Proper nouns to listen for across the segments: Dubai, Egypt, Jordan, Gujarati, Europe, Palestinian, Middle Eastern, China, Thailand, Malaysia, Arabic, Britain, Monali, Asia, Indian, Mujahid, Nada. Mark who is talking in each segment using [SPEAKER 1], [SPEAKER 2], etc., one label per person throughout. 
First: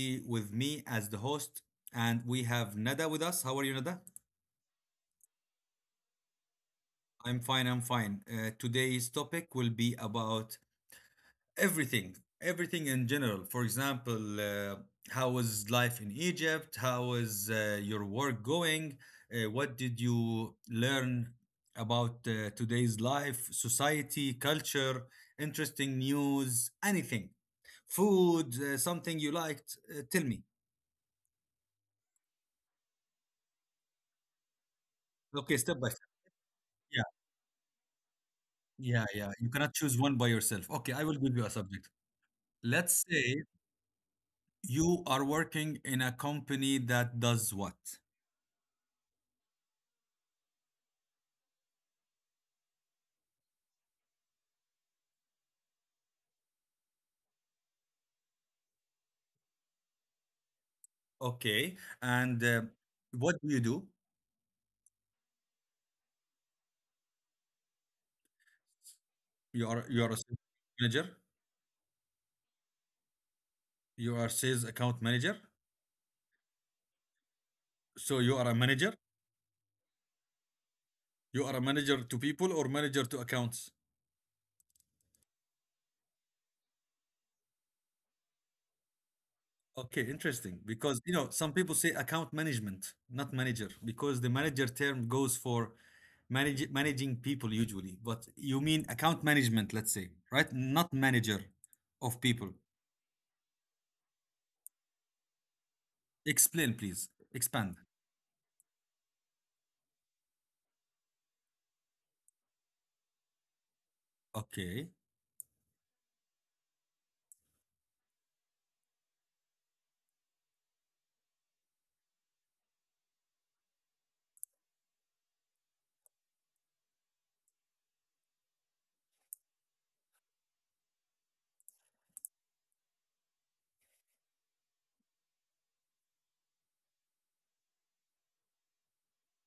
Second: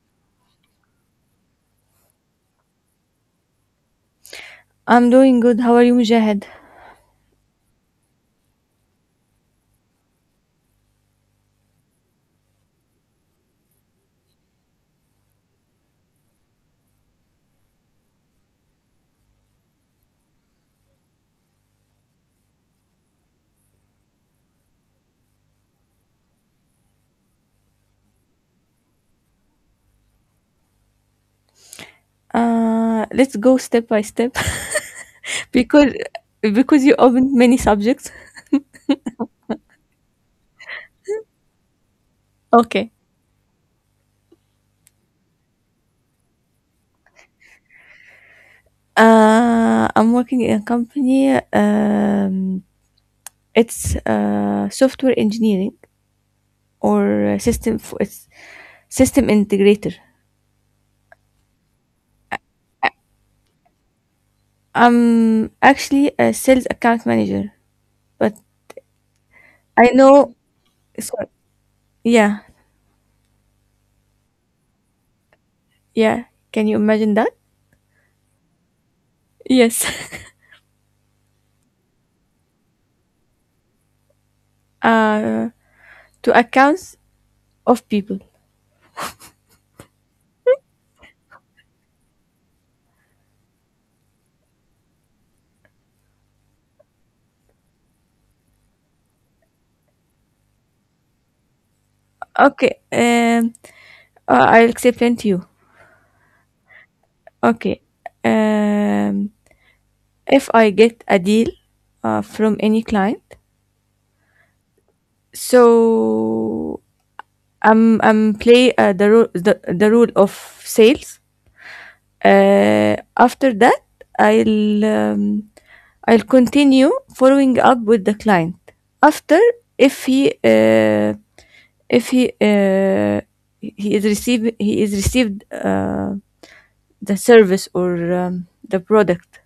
[SPEAKER 1] be with me as the host, and we have Nada with us. How are you, Nada?
[SPEAKER 2] I'm doing good. How are you, Mujahid?
[SPEAKER 1] I'm fine, I'm fine. Today's topic will be about everything, everything in general. For example, how was life in Egypt? How was your work going? What did you learn about today's life, society, culture, interesting news, anything? Food, something you liked? Tell me.
[SPEAKER 2] Let's go step by step.
[SPEAKER 1] Okay, step by
[SPEAKER 2] because
[SPEAKER 1] step.
[SPEAKER 2] because you
[SPEAKER 1] Yeah,
[SPEAKER 2] opened many subjects.
[SPEAKER 1] yeah, yeah. You cannot choose one by yourself. Okay, I will give you a subject.
[SPEAKER 2] Okay.
[SPEAKER 1] Let's say you are working in a company that does what?
[SPEAKER 2] I'm working in a company. It's software engineering or it's system integrator.
[SPEAKER 1] Okay, and what do you do?
[SPEAKER 2] I'm actually a sales account manager, but
[SPEAKER 1] You are
[SPEAKER 2] I
[SPEAKER 1] you are a
[SPEAKER 2] know.
[SPEAKER 1] sales manager.
[SPEAKER 2] Sorry. Yeah,
[SPEAKER 1] You are sales account manager.
[SPEAKER 2] yeah. Can you imagine that?
[SPEAKER 1] So you are a manager.
[SPEAKER 2] Yes.
[SPEAKER 1] You are a manager to people or manager to accounts?
[SPEAKER 2] uh, to accounts of people.
[SPEAKER 1] Okay, interesting. Because you know, some people say account management, not manager, because the manager term goes for managing people usually. But you mean account management, let's say, right? Not manager of people.
[SPEAKER 2] Okay, I'll explain to you.
[SPEAKER 1] Explain, please. Expand.
[SPEAKER 2] Okay, um, if I get a deal from any client,
[SPEAKER 1] Okay.
[SPEAKER 2] so I'm play the rule of sales. After that, I'll um, I'll continue following up with the client. After, if he uh, if he he is received. The service or the product.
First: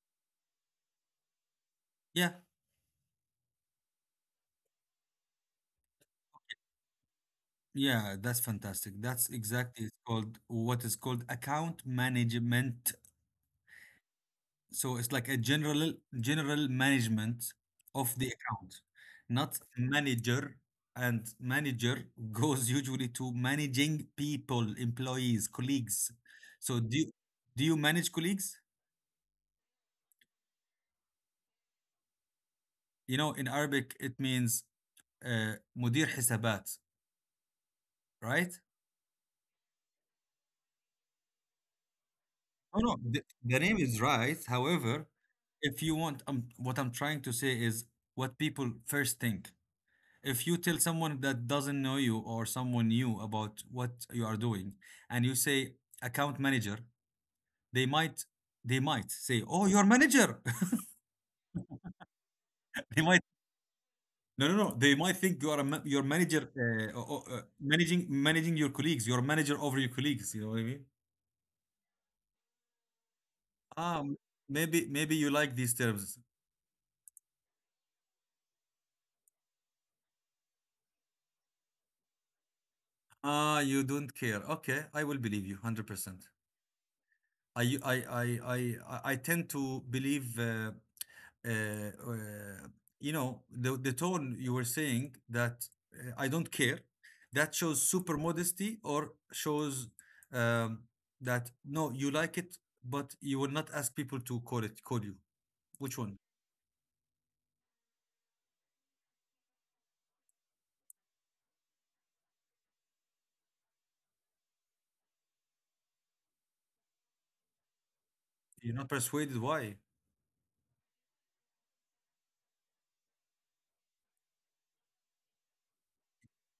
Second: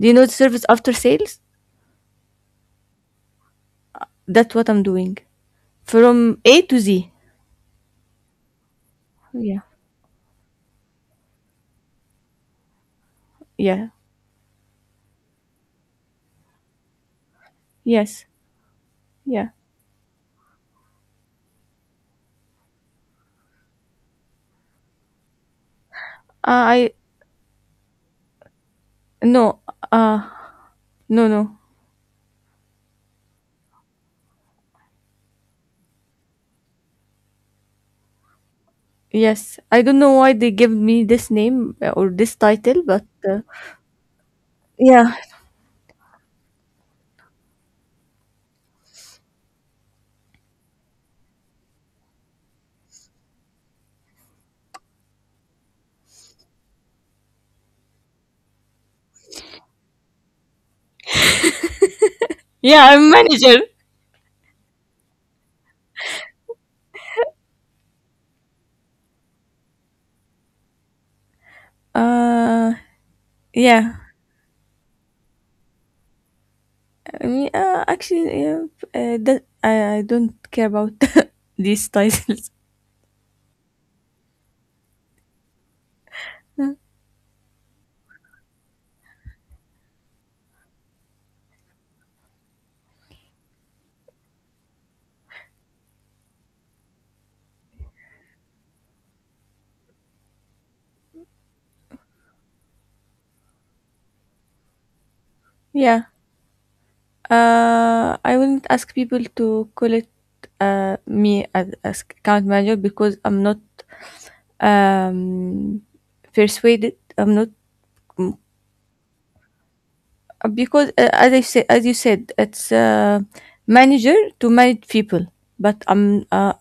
[SPEAKER 2] Do you know the service after sales?
[SPEAKER 1] Yeah.
[SPEAKER 2] That's what I'm doing from A to Z.
[SPEAKER 1] Yeah, that's fantastic. That's
[SPEAKER 2] Yeah.
[SPEAKER 1] exactly it's called what is called account management.
[SPEAKER 2] Yeah.
[SPEAKER 1] So it's like a general management of
[SPEAKER 2] Yes.
[SPEAKER 1] the account,
[SPEAKER 2] Yeah.
[SPEAKER 1] not manager. And manager goes usually to managing people, employees, colleagues. So
[SPEAKER 2] I
[SPEAKER 1] do you manage colleagues?
[SPEAKER 2] no. Uh no, no.
[SPEAKER 1] You know, in Arabic it means مدير حسابات, right?
[SPEAKER 2] Yes. I don't know why they give me this name or this
[SPEAKER 1] No,
[SPEAKER 2] title,
[SPEAKER 1] no,
[SPEAKER 2] but
[SPEAKER 1] the, the name is right. However,
[SPEAKER 2] yeah.
[SPEAKER 1] if you want, what I'm trying to say is what people first think. If you tell someone that doesn't know you or someone new about what you are doing, and you say account manager, they might they might say, "Oh, you're manager."
[SPEAKER 2] Yeah,
[SPEAKER 1] They
[SPEAKER 2] I'm
[SPEAKER 1] might,
[SPEAKER 2] manager.
[SPEAKER 1] no, no, no. They might think you are your manager, managing your colleagues. You're manager over your colleagues. You know what I mean?
[SPEAKER 2] Uh yeah.
[SPEAKER 1] Ah, maybe you like these terms.
[SPEAKER 2] I mean, actually, yeah, I don't care about these titles.
[SPEAKER 1] Ah, you don't care. Okay, I will believe you 100%. I I I I I tend to believe. Uh, uh, you know the tone you were saying that, I don't care, that shows super modesty or shows, um, that no, you like it, but you will not ask people to call you which
[SPEAKER 2] Yeah.
[SPEAKER 1] one.
[SPEAKER 2] I wouldn't ask people to call it me as account manager because I'm not um, persuaded. I'm not mm,
[SPEAKER 1] You're not persuaded why?
[SPEAKER 2] because as I said, as you said, it's manager to manage people, but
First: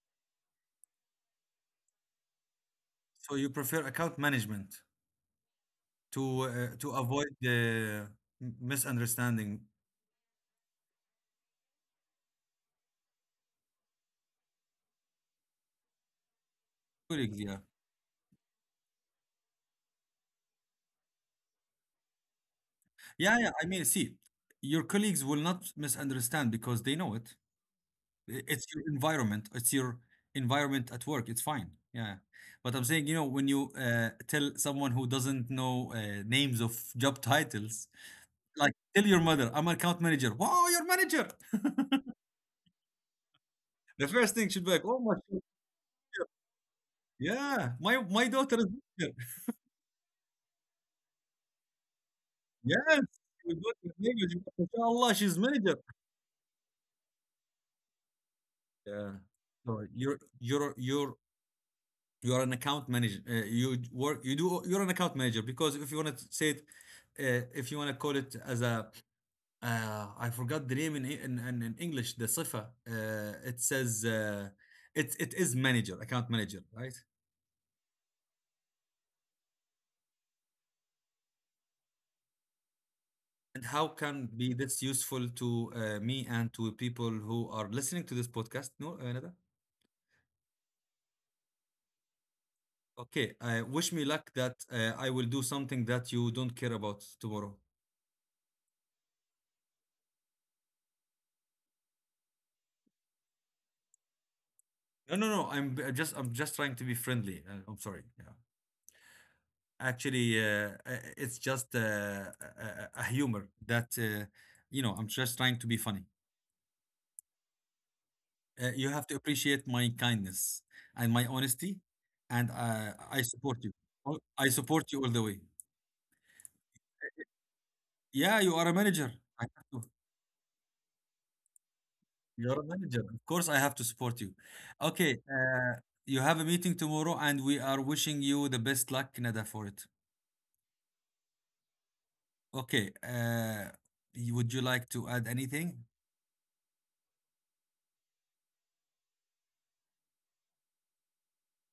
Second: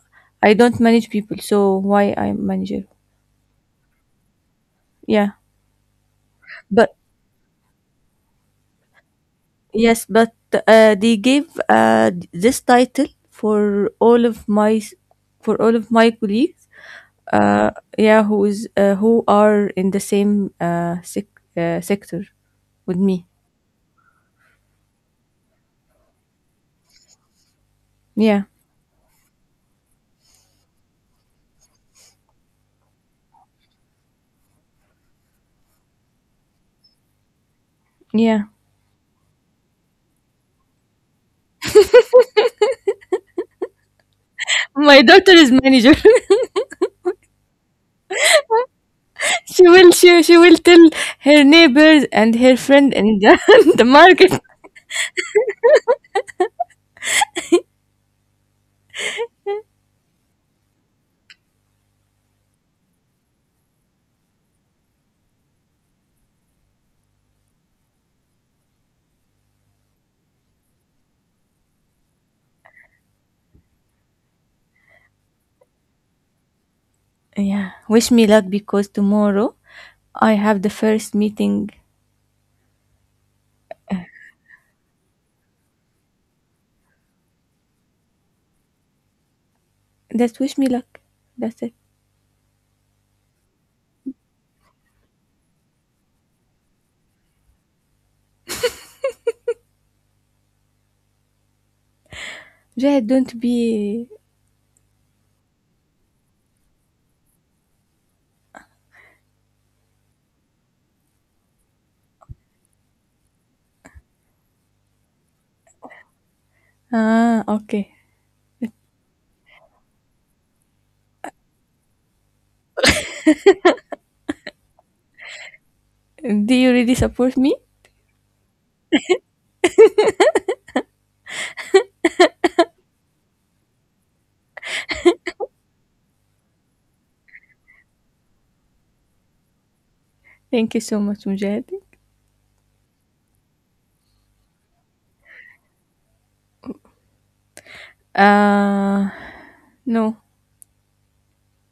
[SPEAKER 2] I don't manage people, so why I'm manager?
[SPEAKER 1] So you prefer account management
[SPEAKER 2] Yeah,
[SPEAKER 1] to, to
[SPEAKER 2] but
[SPEAKER 1] avoid the misunderstanding.
[SPEAKER 2] yes, but they gave this title for all of my for all of my colleagues,
[SPEAKER 1] Colleagues, yeah,
[SPEAKER 2] uh, yeah, who is who are in the same sector with me.
[SPEAKER 1] yeah, yeah, I mean, see, your colleagues will not misunderstand because they know it.
[SPEAKER 2] Yeah,
[SPEAKER 1] It's your environment. It's your environment at work. It's fine. Yeah. But I'm saying, you know, when you tell someone who doesn't know names of job titles,
[SPEAKER 2] yeah.
[SPEAKER 1] like tell your mother, I'm an account manager. Wow, your manager. The first thing should be like, oh
[SPEAKER 2] My
[SPEAKER 1] my,
[SPEAKER 2] daughter is manager.
[SPEAKER 1] yeah, my daughter is manager.
[SPEAKER 2] She will she will tell her neighbors and her friend
[SPEAKER 1] Yes,
[SPEAKER 2] in
[SPEAKER 1] your
[SPEAKER 2] the,
[SPEAKER 1] daughter
[SPEAKER 2] the
[SPEAKER 1] is
[SPEAKER 2] market.
[SPEAKER 1] manager. Inshallah, she's manager. Yeah. So you're an account manager. You work. You do. You're an account manager because if you want to say it, if you want to call it as a. I forgot the name in E, in English. The sifa. It says it is manager, account manager, right?
[SPEAKER 2] Yeah, wish me luck, because tomorrow I have the first meeting.
[SPEAKER 1] And how can be this useful to me and to people who are listening to this podcast? No, Nada.
[SPEAKER 2] That's wish me luck. That's it.
[SPEAKER 1] Okay. Wish me luck that I will do something that you don't care about tomorrow.
[SPEAKER 2] Jay, don't be.
[SPEAKER 1] No, no, no. I'm just trying to be friendly. I'm sorry. Yeah. Actually, it's just a humor that, you know. I'm just trying to be funny.
[SPEAKER 2] Ah, okay.
[SPEAKER 1] You have to appreciate my kindness and my honesty, and I support you. Oh, I support you all the way.
[SPEAKER 2] Do you really support me?
[SPEAKER 1] Yeah, you are a manager. I have to. You're a manager. Of course, I have to support you. Okay, you have a meeting tomorrow, and we are wishing you the best luck, Nada, for it.
[SPEAKER 2] Thank you so much, Mujahid.
[SPEAKER 1] Okay, would you like to add anything?
[SPEAKER 2] uh no.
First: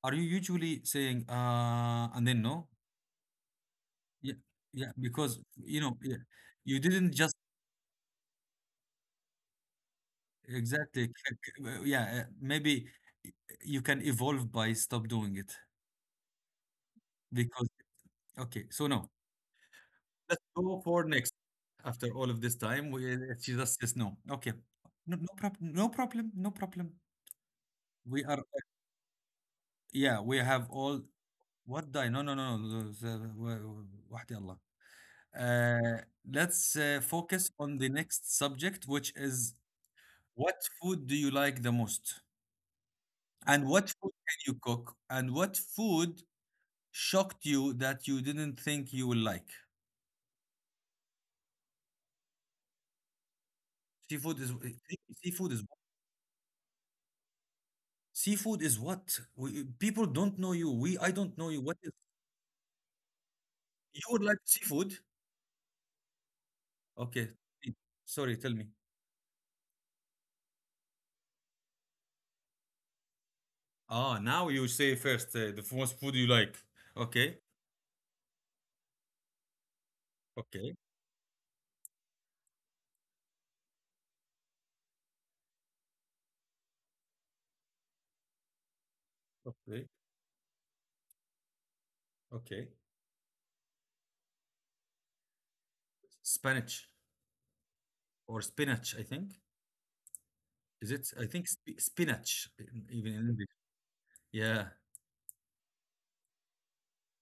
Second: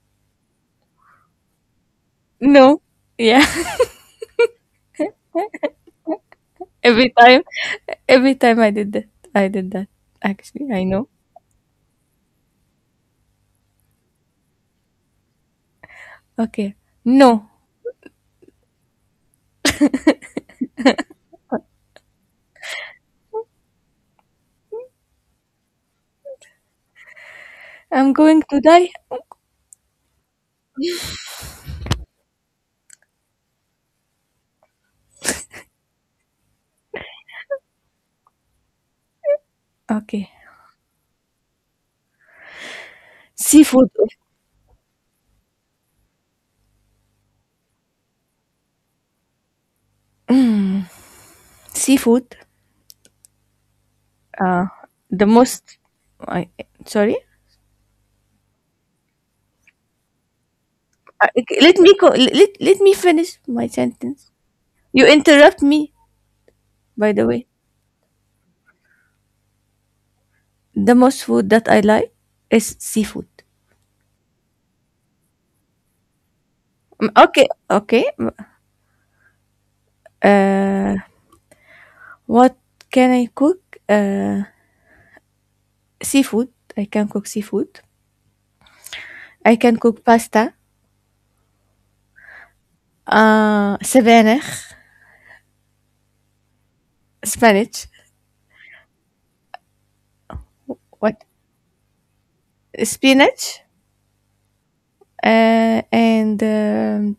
[SPEAKER 1] Are you usually saying and then no?
[SPEAKER 2] No. Yeah.
[SPEAKER 1] Yeah, yeah, because you know, yeah, you
[SPEAKER 2] Every
[SPEAKER 1] didn't just.
[SPEAKER 2] time, every time I did that, I did that. Actually, I
[SPEAKER 1] Exactly.
[SPEAKER 2] know.
[SPEAKER 1] Yeah, maybe you can evolve by stop doing it,
[SPEAKER 2] Okay. No.
[SPEAKER 1] because okay, so no. Let's go for next. After all of this time, we if she just says no. Okay. No, no problem. No problem. No problem.
[SPEAKER 2] I'm
[SPEAKER 1] We are,
[SPEAKER 2] going to die.
[SPEAKER 1] yeah, we have all, what, die? No, no, no, no. وحدي الله. Let's focus on the next subject, which is
[SPEAKER 2] Okay.
[SPEAKER 1] what food do you like the most? And what
[SPEAKER 2] Seafood.
[SPEAKER 1] food can you cook? And what food shocked you that you didn't think you will like?
[SPEAKER 2] Seafood.
[SPEAKER 1] Seafood is
[SPEAKER 2] Uh,
[SPEAKER 1] eh, eh,
[SPEAKER 2] the
[SPEAKER 1] seafood is
[SPEAKER 2] most. I sorry.
[SPEAKER 1] Seafood is what? People don't know you. We I don't know
[SPEAKER 2] Okay,
[SPEAKER 1] you. What is
[SPEAKER 2] let let me finish my
[SPEAKER 1] You would
[SPEAKER 2] sentence.
[SPEAKER 1] like seafood?
[SPEAKER 2] You interrupt me. By the
[SPEAKER 1] Okay.
[SPEAKER 2] way,
[SPEAKER 1] eh, Sorry, tell me.
[SPEAKER 2] the most food that I like is seafood.
[SPEAKER 1] Ah, now you say first, the first food you like. Okay.
[SPEAKER 2] Okay. Okay.
[SPEAKER 1] Okay.
[SPEAKER 2] Uh, what can I cook? Uh, seafood. I can cook seafood. I can
[SPEAKER 1] Okay.
[SPEAKER 2] cook pasta,
[SPEAKER 1] Okay.
[SPEAKER 2] sabanach,
[SPEAKER 1] Spinach
[SPEAKER 2] spinach,
[SPEAKER 1] or spinach, I think. Is it? I
[SPEAKER 2] what
[SPEAKER 1] think sp spinach, even in English.
[SPEAKER 2] spinach,
[SPEAKER 1] Yeah.
[SPEAKER 2] and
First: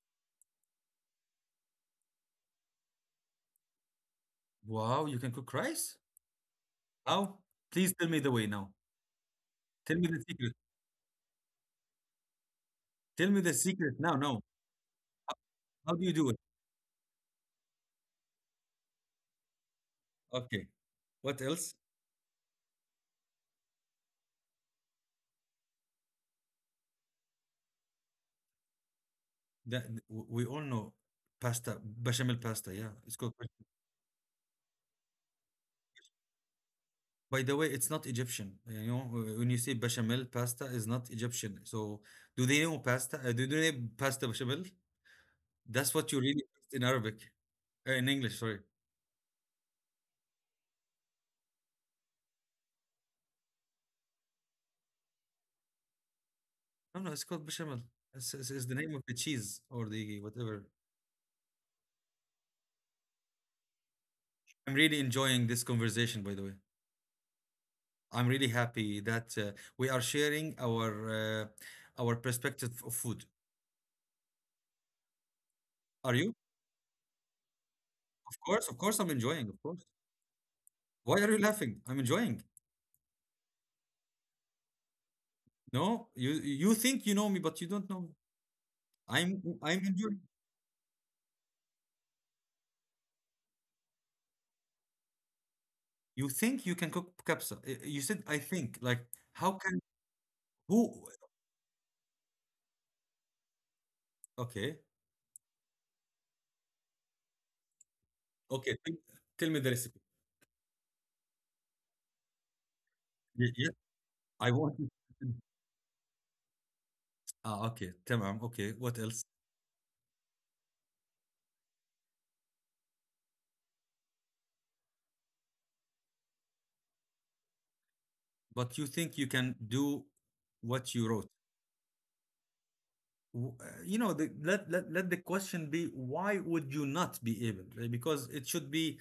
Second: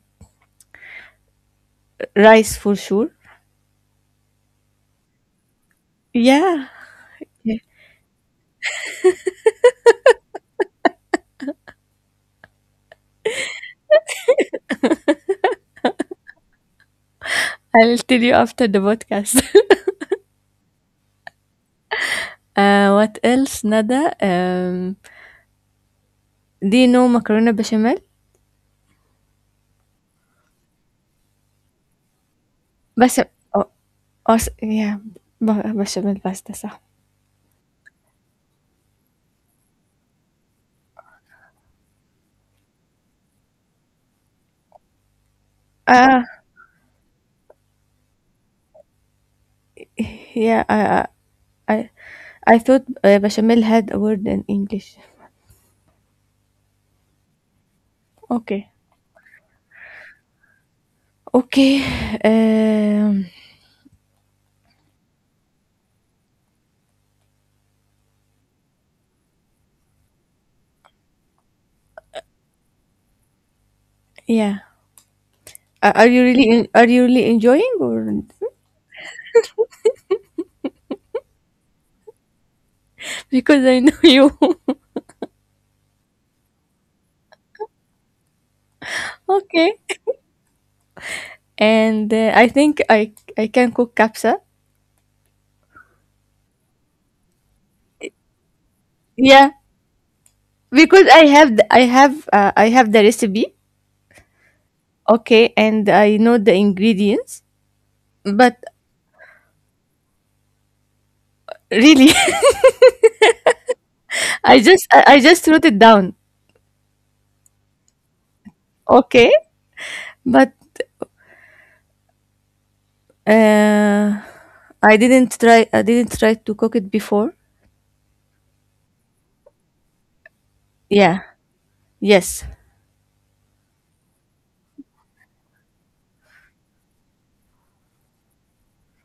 [SPEAKER 2] rice for sure.
[SPEAKER 1] Wow, you can cook rice?
[SPEAKER 2] Yeah,
[SPEAKER 1] How?
[SPEAKER 2] yeah.
[SPEAKER 1] Please tell me the way now. Tell me the secret. Tell me the secret now. No, how do you do it?
[SPEAKER 2] I'll tell you after the podcast.
[SPEAKER 1] Okay. What else?
[SPEAKER 2] What else, Nada? Do you know macaroni bechamel?
[SPEAKER 1] That we all know pasta, bechamel pasta. Yeah, it's
[SPEAKER 2] بس
[SPEAKER 1] called.
[SPEAKER 2] oh, yeah, ب- bechamel pasta صح.
[SPEAKER 1] By the way, it's not Egyptian. You know, when you say bechamel pasta, is not Egyptian. So, do they know pasta? Do they know pasta bechamel? That's what you
[SPEAKER 2] Ah,
[SPEAKER 1] really taste in English. Sorry.
[SPEAKER 2] yeah, I I thought bechamel had a word in English.
[SPEAKER 1] No, no, it's called bechamel. It's
[SPEAKER 2] Okay.
[SPEAKER 1] the name of the cheese or the whatever.
[SPEAKER 2] Okay. Um,
[SPEAKER 1] I'm really enjoying this conversation, by the way. I'm really happy that we are sharing our perspective of food.
[SPEAKER 2] yeah. Are
[SPEAKER 1] Are
[SPEAKER 2] you
[SPEAKER 1] you?
[SPEAKER 2] are you really enjoying or
[SPEAKER 1] Of course, I'm enjoying. Of course. Why are you laughing? I'm enjoying.
[SPEAKER 2] because I know you.
[SPEAKER 1] No, you think you know me, but you don't know me. I'm
[SPEAKER 2] Okay.
[SPEAKER 1] I'm enjoying.
[SPEAKER 2] And I think I can cook capsa.
[SPEAKER 1] You think you can cook kapsa? You said I think. Like
[SPEAKER 2] Yeah,
[SPEAKER 1] how can
[SPEAKER 2] because
[SPEAKER 1] who?
[SPEAKER 2] I have the recipe.
[SPEAKER 1] Okay,
[SPEAKER 2] Okay, and I know the ingredients, but
[SPEAKER 1] okay. Tell me the recipe.
[SPEAKER 2] really.
[SPEAKER 1] Yeah, I want to-.
[SPEAKER 2] I just wrote it down.
[SPEAKER 1] Ah, okay. Tamam. Okay. What else?
[SPEAKER 2] Okay, but uh I didn't try to cook it before.
[SPEAKER 1] But you think you can do what you
[SPEAKER 2] Yeah.
[SPEAKER 1] wrote?
[SPEAKER 2] Yes.
[SPEAKER 1] You know, let the question be, why would you not be able, right? Because it should be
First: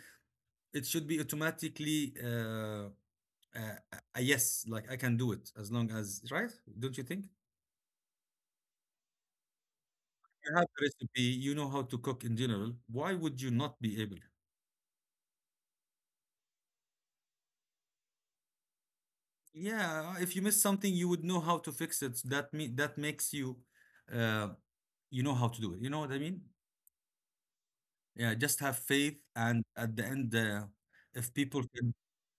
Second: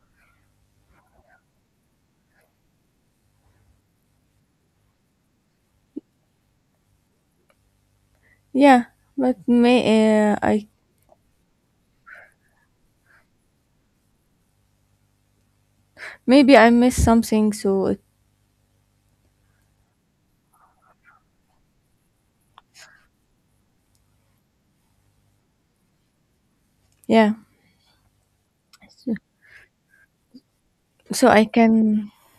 [SPEAKER 1] it should be automatically, uh, a yes, like I can do it as long as, right, don't you think?
[SPEAKER 2] Yeah, but may
[SPEAKER 1] You have
[SPEAKER 2] I
[SPEAKER 1] the recipe, you know how to cook in general, why would you not be able?
[SPEAKER 2] maybe I missed something, so.
[SPEAKER 1] Yeah, if you miss something you would know how to fix it, that makes you, uh, you know how to do it, you know what I mean?
[SPEAKER 2] Yeah.
[SPEAKER 1] Yeah, just have
[SPEAKER 2] So
[SPEAKER 1] faith, and at the end,
[SPEAKER 2] so
[SPEAKER 1] if
[SPEAKER 2] I
[SPEAKER 1] people
[SPEAKER 2] can.
[SPEAKER 1] can,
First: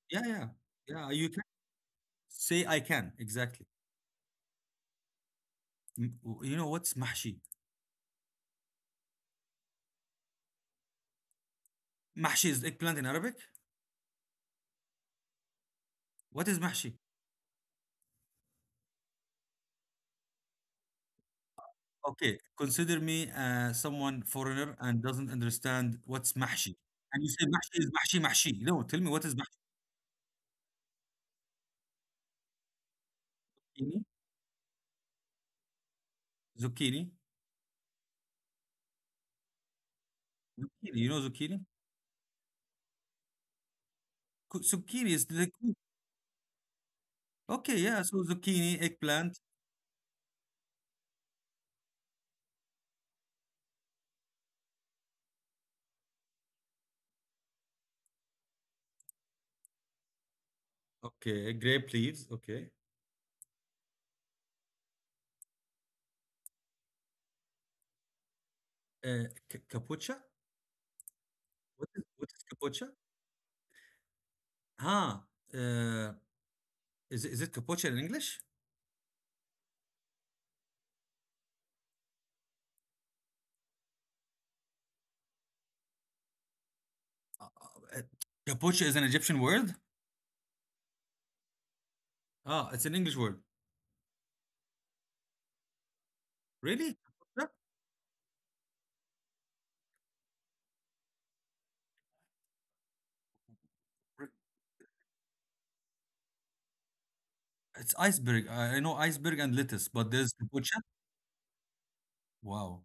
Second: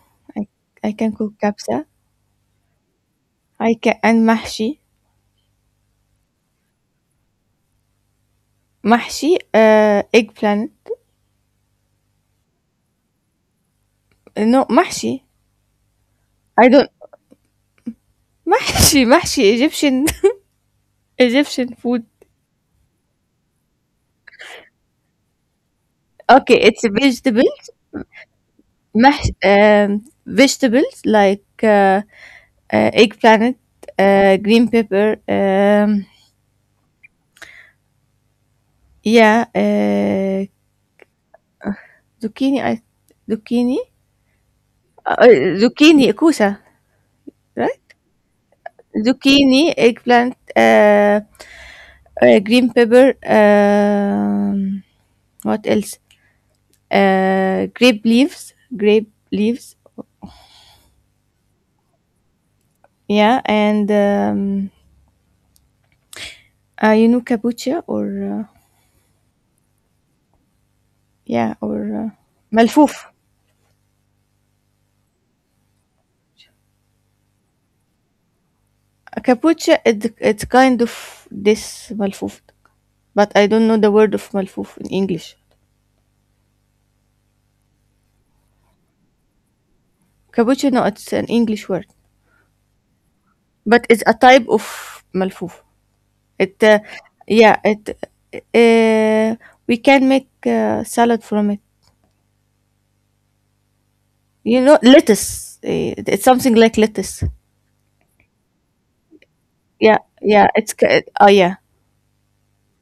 [SPEAKER 1] yeah,
[SPEAKER 2] I,
[SPEAKER 1] yeah,
[SPEAKER 2] I
[SPEAKER 1] yeah,
[SPEAKER 2] can
[SPEAKER 1] you,
[SPEAKER 2] cook kabsa.
[SPEAKER 1] say I can, exactly.
[SPEAKER 2] I can. And mahshi.
[SPEAKER 1] You know what's mahshi?
[SPEAKER 2] Mahshi, eggplant.
[SPEAKER 1] Mahshi is eggplant in Arabic.
[SPEAKER 2] No, mahshi.
[SPEAKER 1] What is
[SPEAKER 2] I don't.
[SPEAKER 1] mahshi?
[SPEAKER 2] Mahshi Egyptian. Egyptian food.
[SPEAKER 1] Okay, consider me, someone foreigner and doesn't understand what's
[SPEAKER 2] Okay,
[SPEAKER 1] mahshi.
[SPEAKER 2] it's a
[SPEAKER 1] And you
[SPEAKER 2] vegetable.
[SPEAKER 1] say mahshi is mahshi mahshi. No, tell me, what
[SPEAKER 2] Mash,
[SPEAKER 1] is mahshi?
[SPEAKER 2] vegetables like eggplant, green pepper.
[SPEAKER 1] Zucchini? Zucchini?
[SPEAKER 2] Yeah,
[SPEAKER 1] Zucchini. You know zucchini?
[SPEAKER 2] zucchini. Zucchini.
[SPEAKER 1] Zucchini
[SPEAKER 2] Uh,
[SPEAKER 1] is
[SPEAKER 2] uh,
[SPEAKER 1] the,
[SPEAKER 2] zucchini, kusa,
[SPEAKER 1] okay,
[SPEAKER 2] right?
[SPEAKER 1] yeah. So zucchini, eggplant.
[SPEAKER 2] Zucchini, eggplant, green pepper. What else? Grape leaves. Grape leaves.
[SPEAKER 1] Okay, grape leaves. Okay,
[SPEAKER 2] Yeah, and you know kapucha or uh,
[SPEAKER 1] uh, capucha.
[SPEAKER 2] yeah,
[SPEAKER 1] What is
[SPEAKER 2] or
[SPEAKER 1] what is capucha?
[SPEAKER 2] malfoof.
[SPEAKER 1] Ah, uh, is it capucha in English?
[SPEAKER 2] Kapucha. It, it's kind of this malfoof, but I don't know the word of malfoof in English.
[SPEAKER 1] Uh, Capucha is an Egyptian word?
[SPEAKER 2] Kapucha. No, it's an English word,
[SPEAKER 1] Ah, it's an English word.
[SPEAKER 2] but it's a type of malfoof. It.
[SPEAKER 1] Really? Capucha?
[SPEAKER 2] Yeah. It. Uh, we can make salad from it.
[SPEAKER 1] Re-
[SPEAKER 2] You know, lettuce. Eh, it's something like lettuce.
[SPEAKER 1] It's iceberg. I know iceberg and lettuce,
[SPEAKER 2] Yeah,
[SPEAKER 1] but there's
[SPEAKER 2] yeah.
[SPEAKER 1] capucha.
[SPEAKER 2] Oh yeah.
[SPEAKER 1] Wow.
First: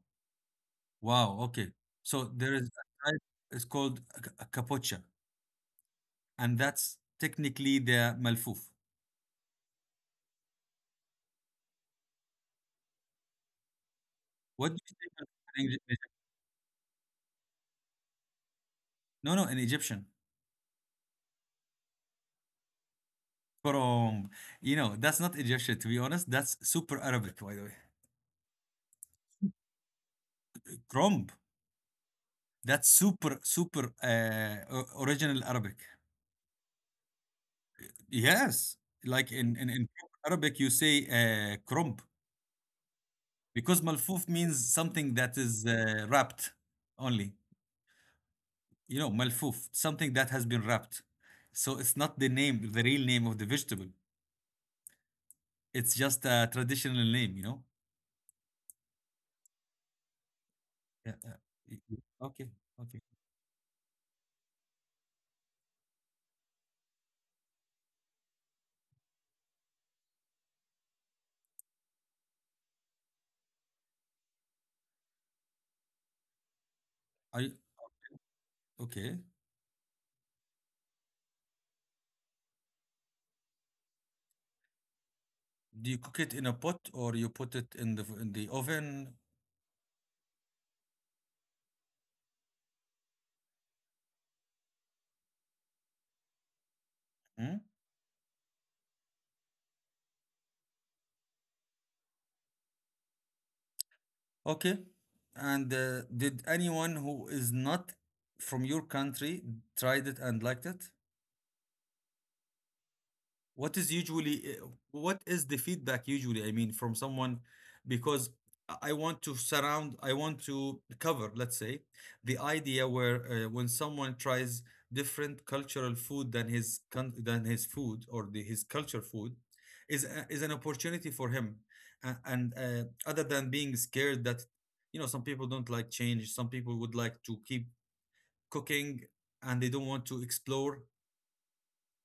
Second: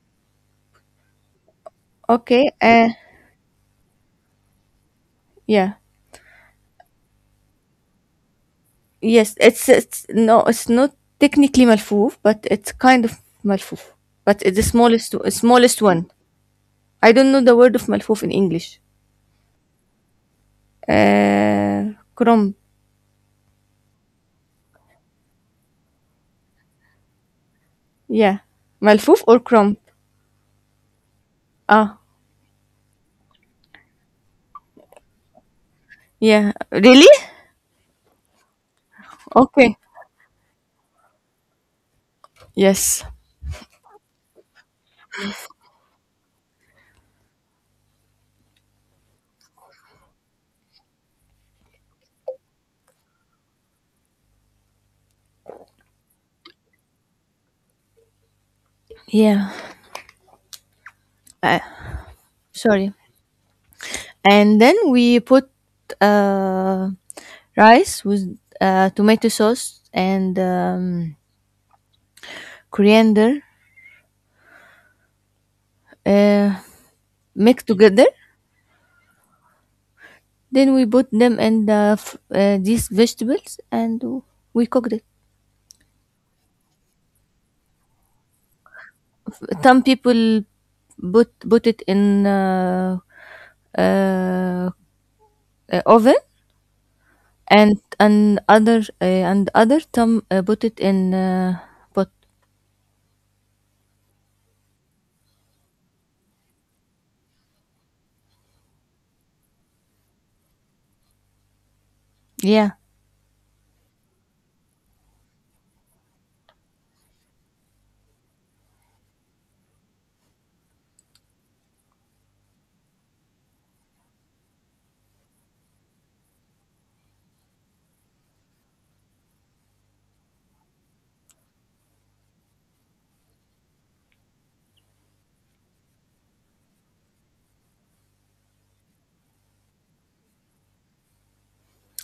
[SPEAKER 1] Wow. Okay. So
[SPEAKER 2] Okay.
[SPEAKER 1] there is a type, it's called a capucha,
[SPEAKER 2] Yeah.
[SPEAKER 1] and that's technically the malfouf.
[SPEAKER 2] Yes. It's no. It's not technically malfoof, but it's kind of malfoof. But it's the
[SPEAKER 1] What do you say?
[SPEAKER 2] smallest
[SPEAKER 1] Of in Egy- in
[SPEAKER 2] smallest
[SPEAKER 1] Egypt-
[SPEAKER 2] one. I don't know the word of malfoof in English.
[SPEAKER 1] No, no, in Egyptian.
[SPEAKER 2] Crumb.
[SPEAKER 1] Krom. You know, that's not Egyptian, to be honest. That's super Arabic, by the way.
[SPEAKER 2] Yeah. Malfoof or crumb.
[SPEAKER 1] Kromb.
[SPEAKER 2] Ah.
[SPEAKER 1] That's super, super, original Arabic.
[SPEAKER 2] Yeah. Really?
[SPEAKER 1] Yes, like in in,
[SPEAKER 2] Okay.
[SPEAKER 1] in Arabic, you say krump,
[SPEAKER 2] Yes.
[SPEAKER 1] because malfoof means something that is wrapped only. You know, malfoof, something that has been wrapped. So it's not the name, the real name of the vegetable. It's just a traditional name. You know.
[SPEAKER 2] Yeah.
[SPEAKER 1] Yeah. Yeah.
[SPEAKER 2] Uh,
[SPEAKER 1] Y- y- Okay.
[SPEAKER 2] sorry.
[SPEAKER 1] Okay.
[SPEAKER 2] And then we put uh, rice with tomato sauce and coriander uh,
[SPEAKER 1] Are you
[SPEAKER 2] mixed together.
[SPEAKER 1] okay?
[SPEAKER 2] Then we put them in these vegetables and we cooked it.
[SPEAKER 1] Do you cook it in a pot or you put it in the oven?
[SPEAKER 2] Some people put it in uh, oven,
[SPEAKER 1] Hmm?
[SPEAKER 2] and other some put it in pot.
[SPEAKER 1] Okay. And did anyone who is not from your country tried it and liked it?
[SPEAKER 2] Yeah,
[SPEAKER 1] What is usually what is the feedback usually, I mean, from someone because I want to cover, let's say, the idea where when someone tries different cultural food than his than his food, or his culture food is is an opportunity for him. A- and Other than being scared that, you know, some people don't like change, some people would like to keep cooking and they don't want to explore.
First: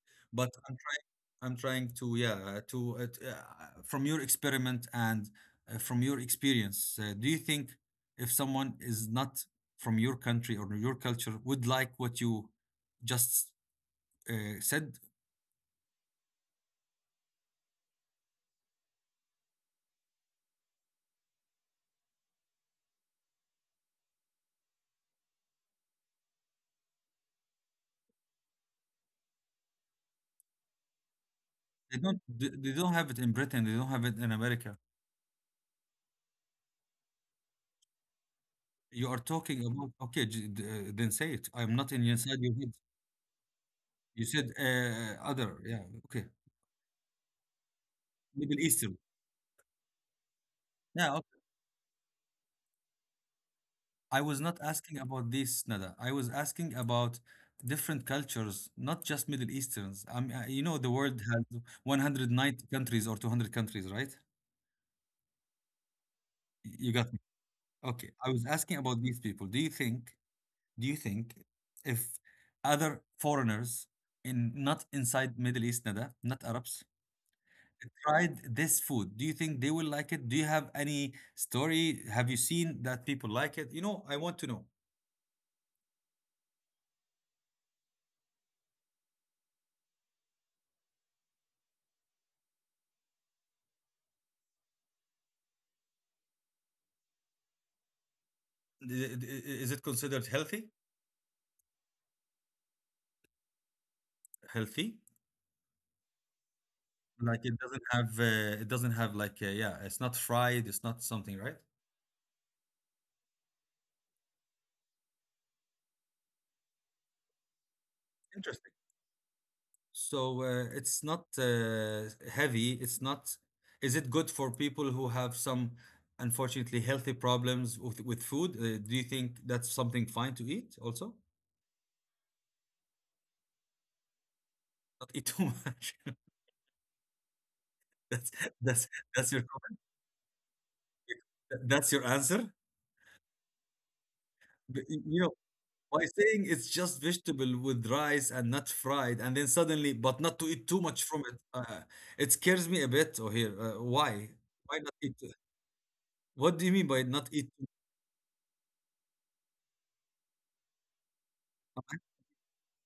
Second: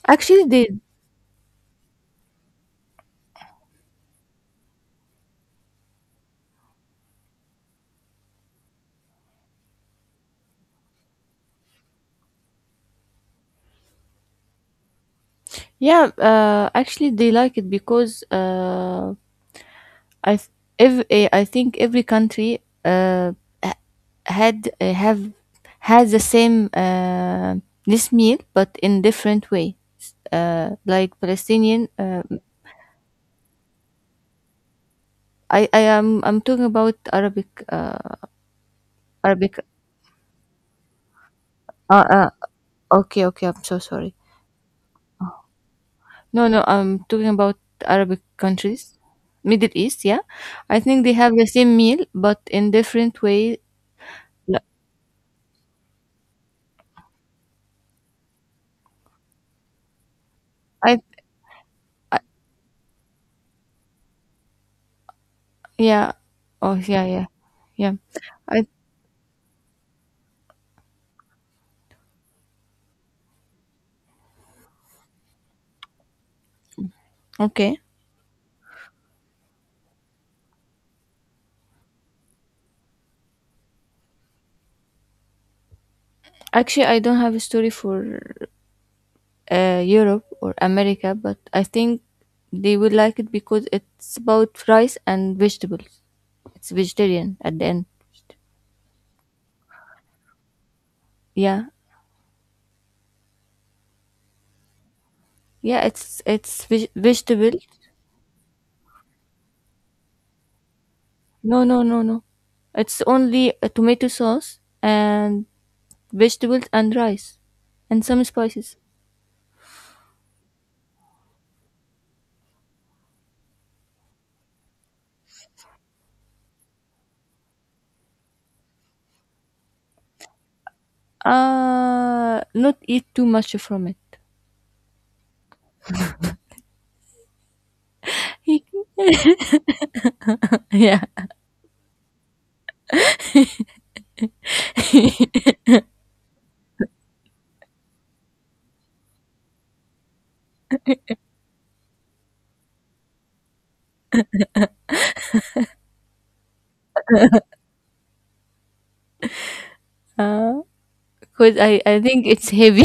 [SPEAKER 2] actually
[SPEAKER 1] But
[SPEAKER 2] they.
[SPEAKER 1] I'm trying to, yeah, to from your experiment and from your experience, do you think if someone is not from your country or your culture would like what you just uh, said?
[SPEAKER 2] Yeah, actually, they like it because I th- ev- eh, I think every country ha- had eh, have has the same this meal, but in different way. Like Palestinian,
[SPEAKER 1] They don't, They don't have it in Britain, they don't have it in America.
[SPEAKER 2] I'm talking about Arabic,
[SPEAKER 1] You are talking
[SPEAKER 2] Arabic.
[SPEAKER 1] about, okay, then say it. I'm not in
[SPEAKER 2] Uh, uh,
[SPEAKER 1] inside your head.
[SPEAKER 2] okay, okay, I'm so sorry.
[SPEAKER 1] You said other, yeah, okay.
[SPEAKER 2] No, no, I'm talking about Arabic
[SPEAKER 1] Middle Eastern,
[SPEAKER 2] countries, Middle East. Yeah, I think they
[SPEAKER 1] yeah.
[SPEAKER 2] have the same meal, but in different way.
[SPEAKER 1] I was
[SPEAKER 2] Li-
[SPEAKER 1] not asking about this, Nada. I was asking about different cultures, not just Middle Easterns. I mean, you know, the
[SPEAKER 2] I
[SPEAKER 1] world has
[SPEAKER 2] I,
[SPEAKER 1] 190 countries or 200 countries, right?
[SPEAKER 2] yeah. Oh,
[SPEAKER 1] You got me.
[SPEAKER 2] yeah.
[SPEAKER 1] Okay. I was
[SPEAKER 2] I
[SPEAKER 1] asking about these people. Do you think if other foreigners in, not inside Middle East, Nada, not Arabs,
[SPEAKER 2] Okay.
[SPEAKER 1] tried this food, do you think they will like it? Do you have any story? Have you seen that people like it? You know, I want to know.
[SPEAKER 2] Actually, I don't have a story for Europe or America, but I think they would like it because it's about rice and vegetables. It's vegetarian at the end.
[SPEAKER 1] Is it considered healthy?
[SPEAKER 2] Yeah,
[SPEAKER 1] Healthy?
[SPEAKER 2] yeah.
[SPEAKER 1] Like,
[SPEAKER 2] Vegetable.
[SPEAKER 1] it doesn't have it doesn't have, like, yeah, it's not fried, it's not something, right?
[SPEAKER 2] No, no, no, no. It's only a tomato sauce and vegetables and rice and some
[SPEAKER 1] Interesting.
[SPEAKER 2] spices.
[SPEAKER 1] So it's not heavy. It's not. Is it good for people who have some unfortunately healthy problems with food? Do you think that's something fine to eat also?
[SPEAKER 2] Not eat too much from it.
[SPEAKER 1] Not eat too much. that's that's, that's your,
[SPEAKER 2] yeah.
[SPEAKER 1] that's your answer. But, you know, by saying it's just vegetable with rice and not fried, and then suddenly, but not to eat too much from it. It scares me a bit. Oh, here, why? Why not eat? What do you mean by not eat?
[SPEAKER 2] Uh, because I think it's heavy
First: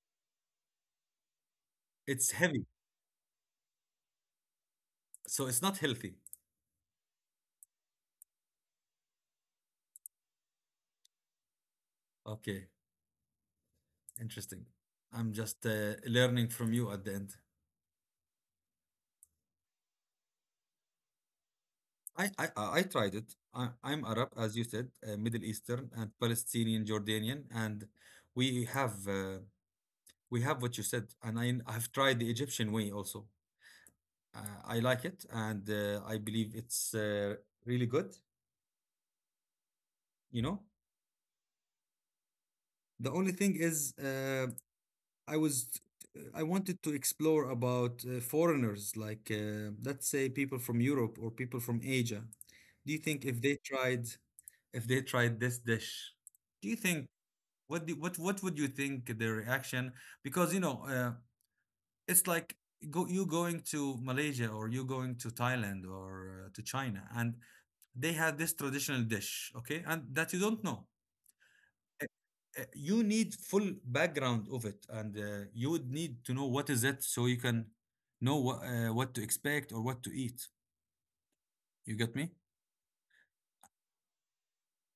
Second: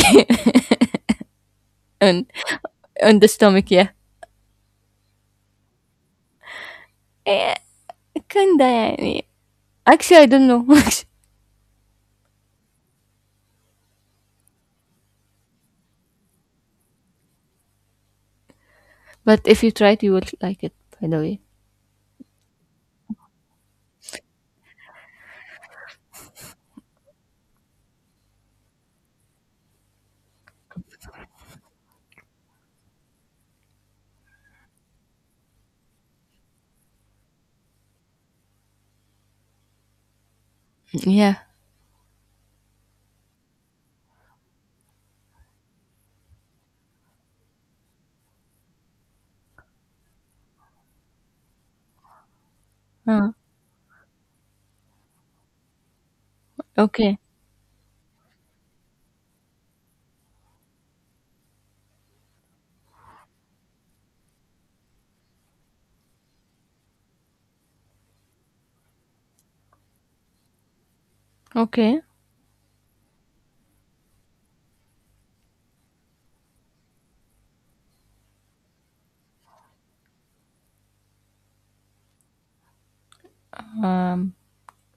[SPEAKER 2] on
[SPEAKER 1] It's heavy,
[SPEAKER 2] on the stomach, yeah.
[SPEAKER 1] so it's not healthy.
[SPEAKER 2] Eh, kinda يعني. Actually, I don't know.
[SPEAKER 1] Okay, interesting. I'm just learning from you at the end.
[SPEAKER 2] But if you try it, you will like it, by the way.
[SPEAKER 1] I tried it. I'm Arab, as you said, Middle Eastern and Palestinian, Jordanian, and we have uh, we have what you said, and I've tried the Egyptian way also. I like it, and I believe it's really good, you know.
[SPEAKER 2] Yeah.
[SPEAKER 1] The only thing is, I was I wanted to explore about foreigners, like, let's say, people from Europe or people from Asia. Do you think
[SPEAKER 2] Uh,
[SPEAKER 1] if they tried, if they tried this dish, do you think,
[SPEAKER 2] okay.
[SPEAKER 1] what do, what would you think their reaction? Because, you know, it's like, go, you going to Malaysia, or you going to Thailand, or to China, and they have this traditional dish, okay, and that you don't know.
[SPEAKER 2] Okay.
[SPEAKER 1] Uh, You need full background of it, and you would need to know what is it, so you can know what to expect or what to eat. You get me?
[SPEAKER 2] Um,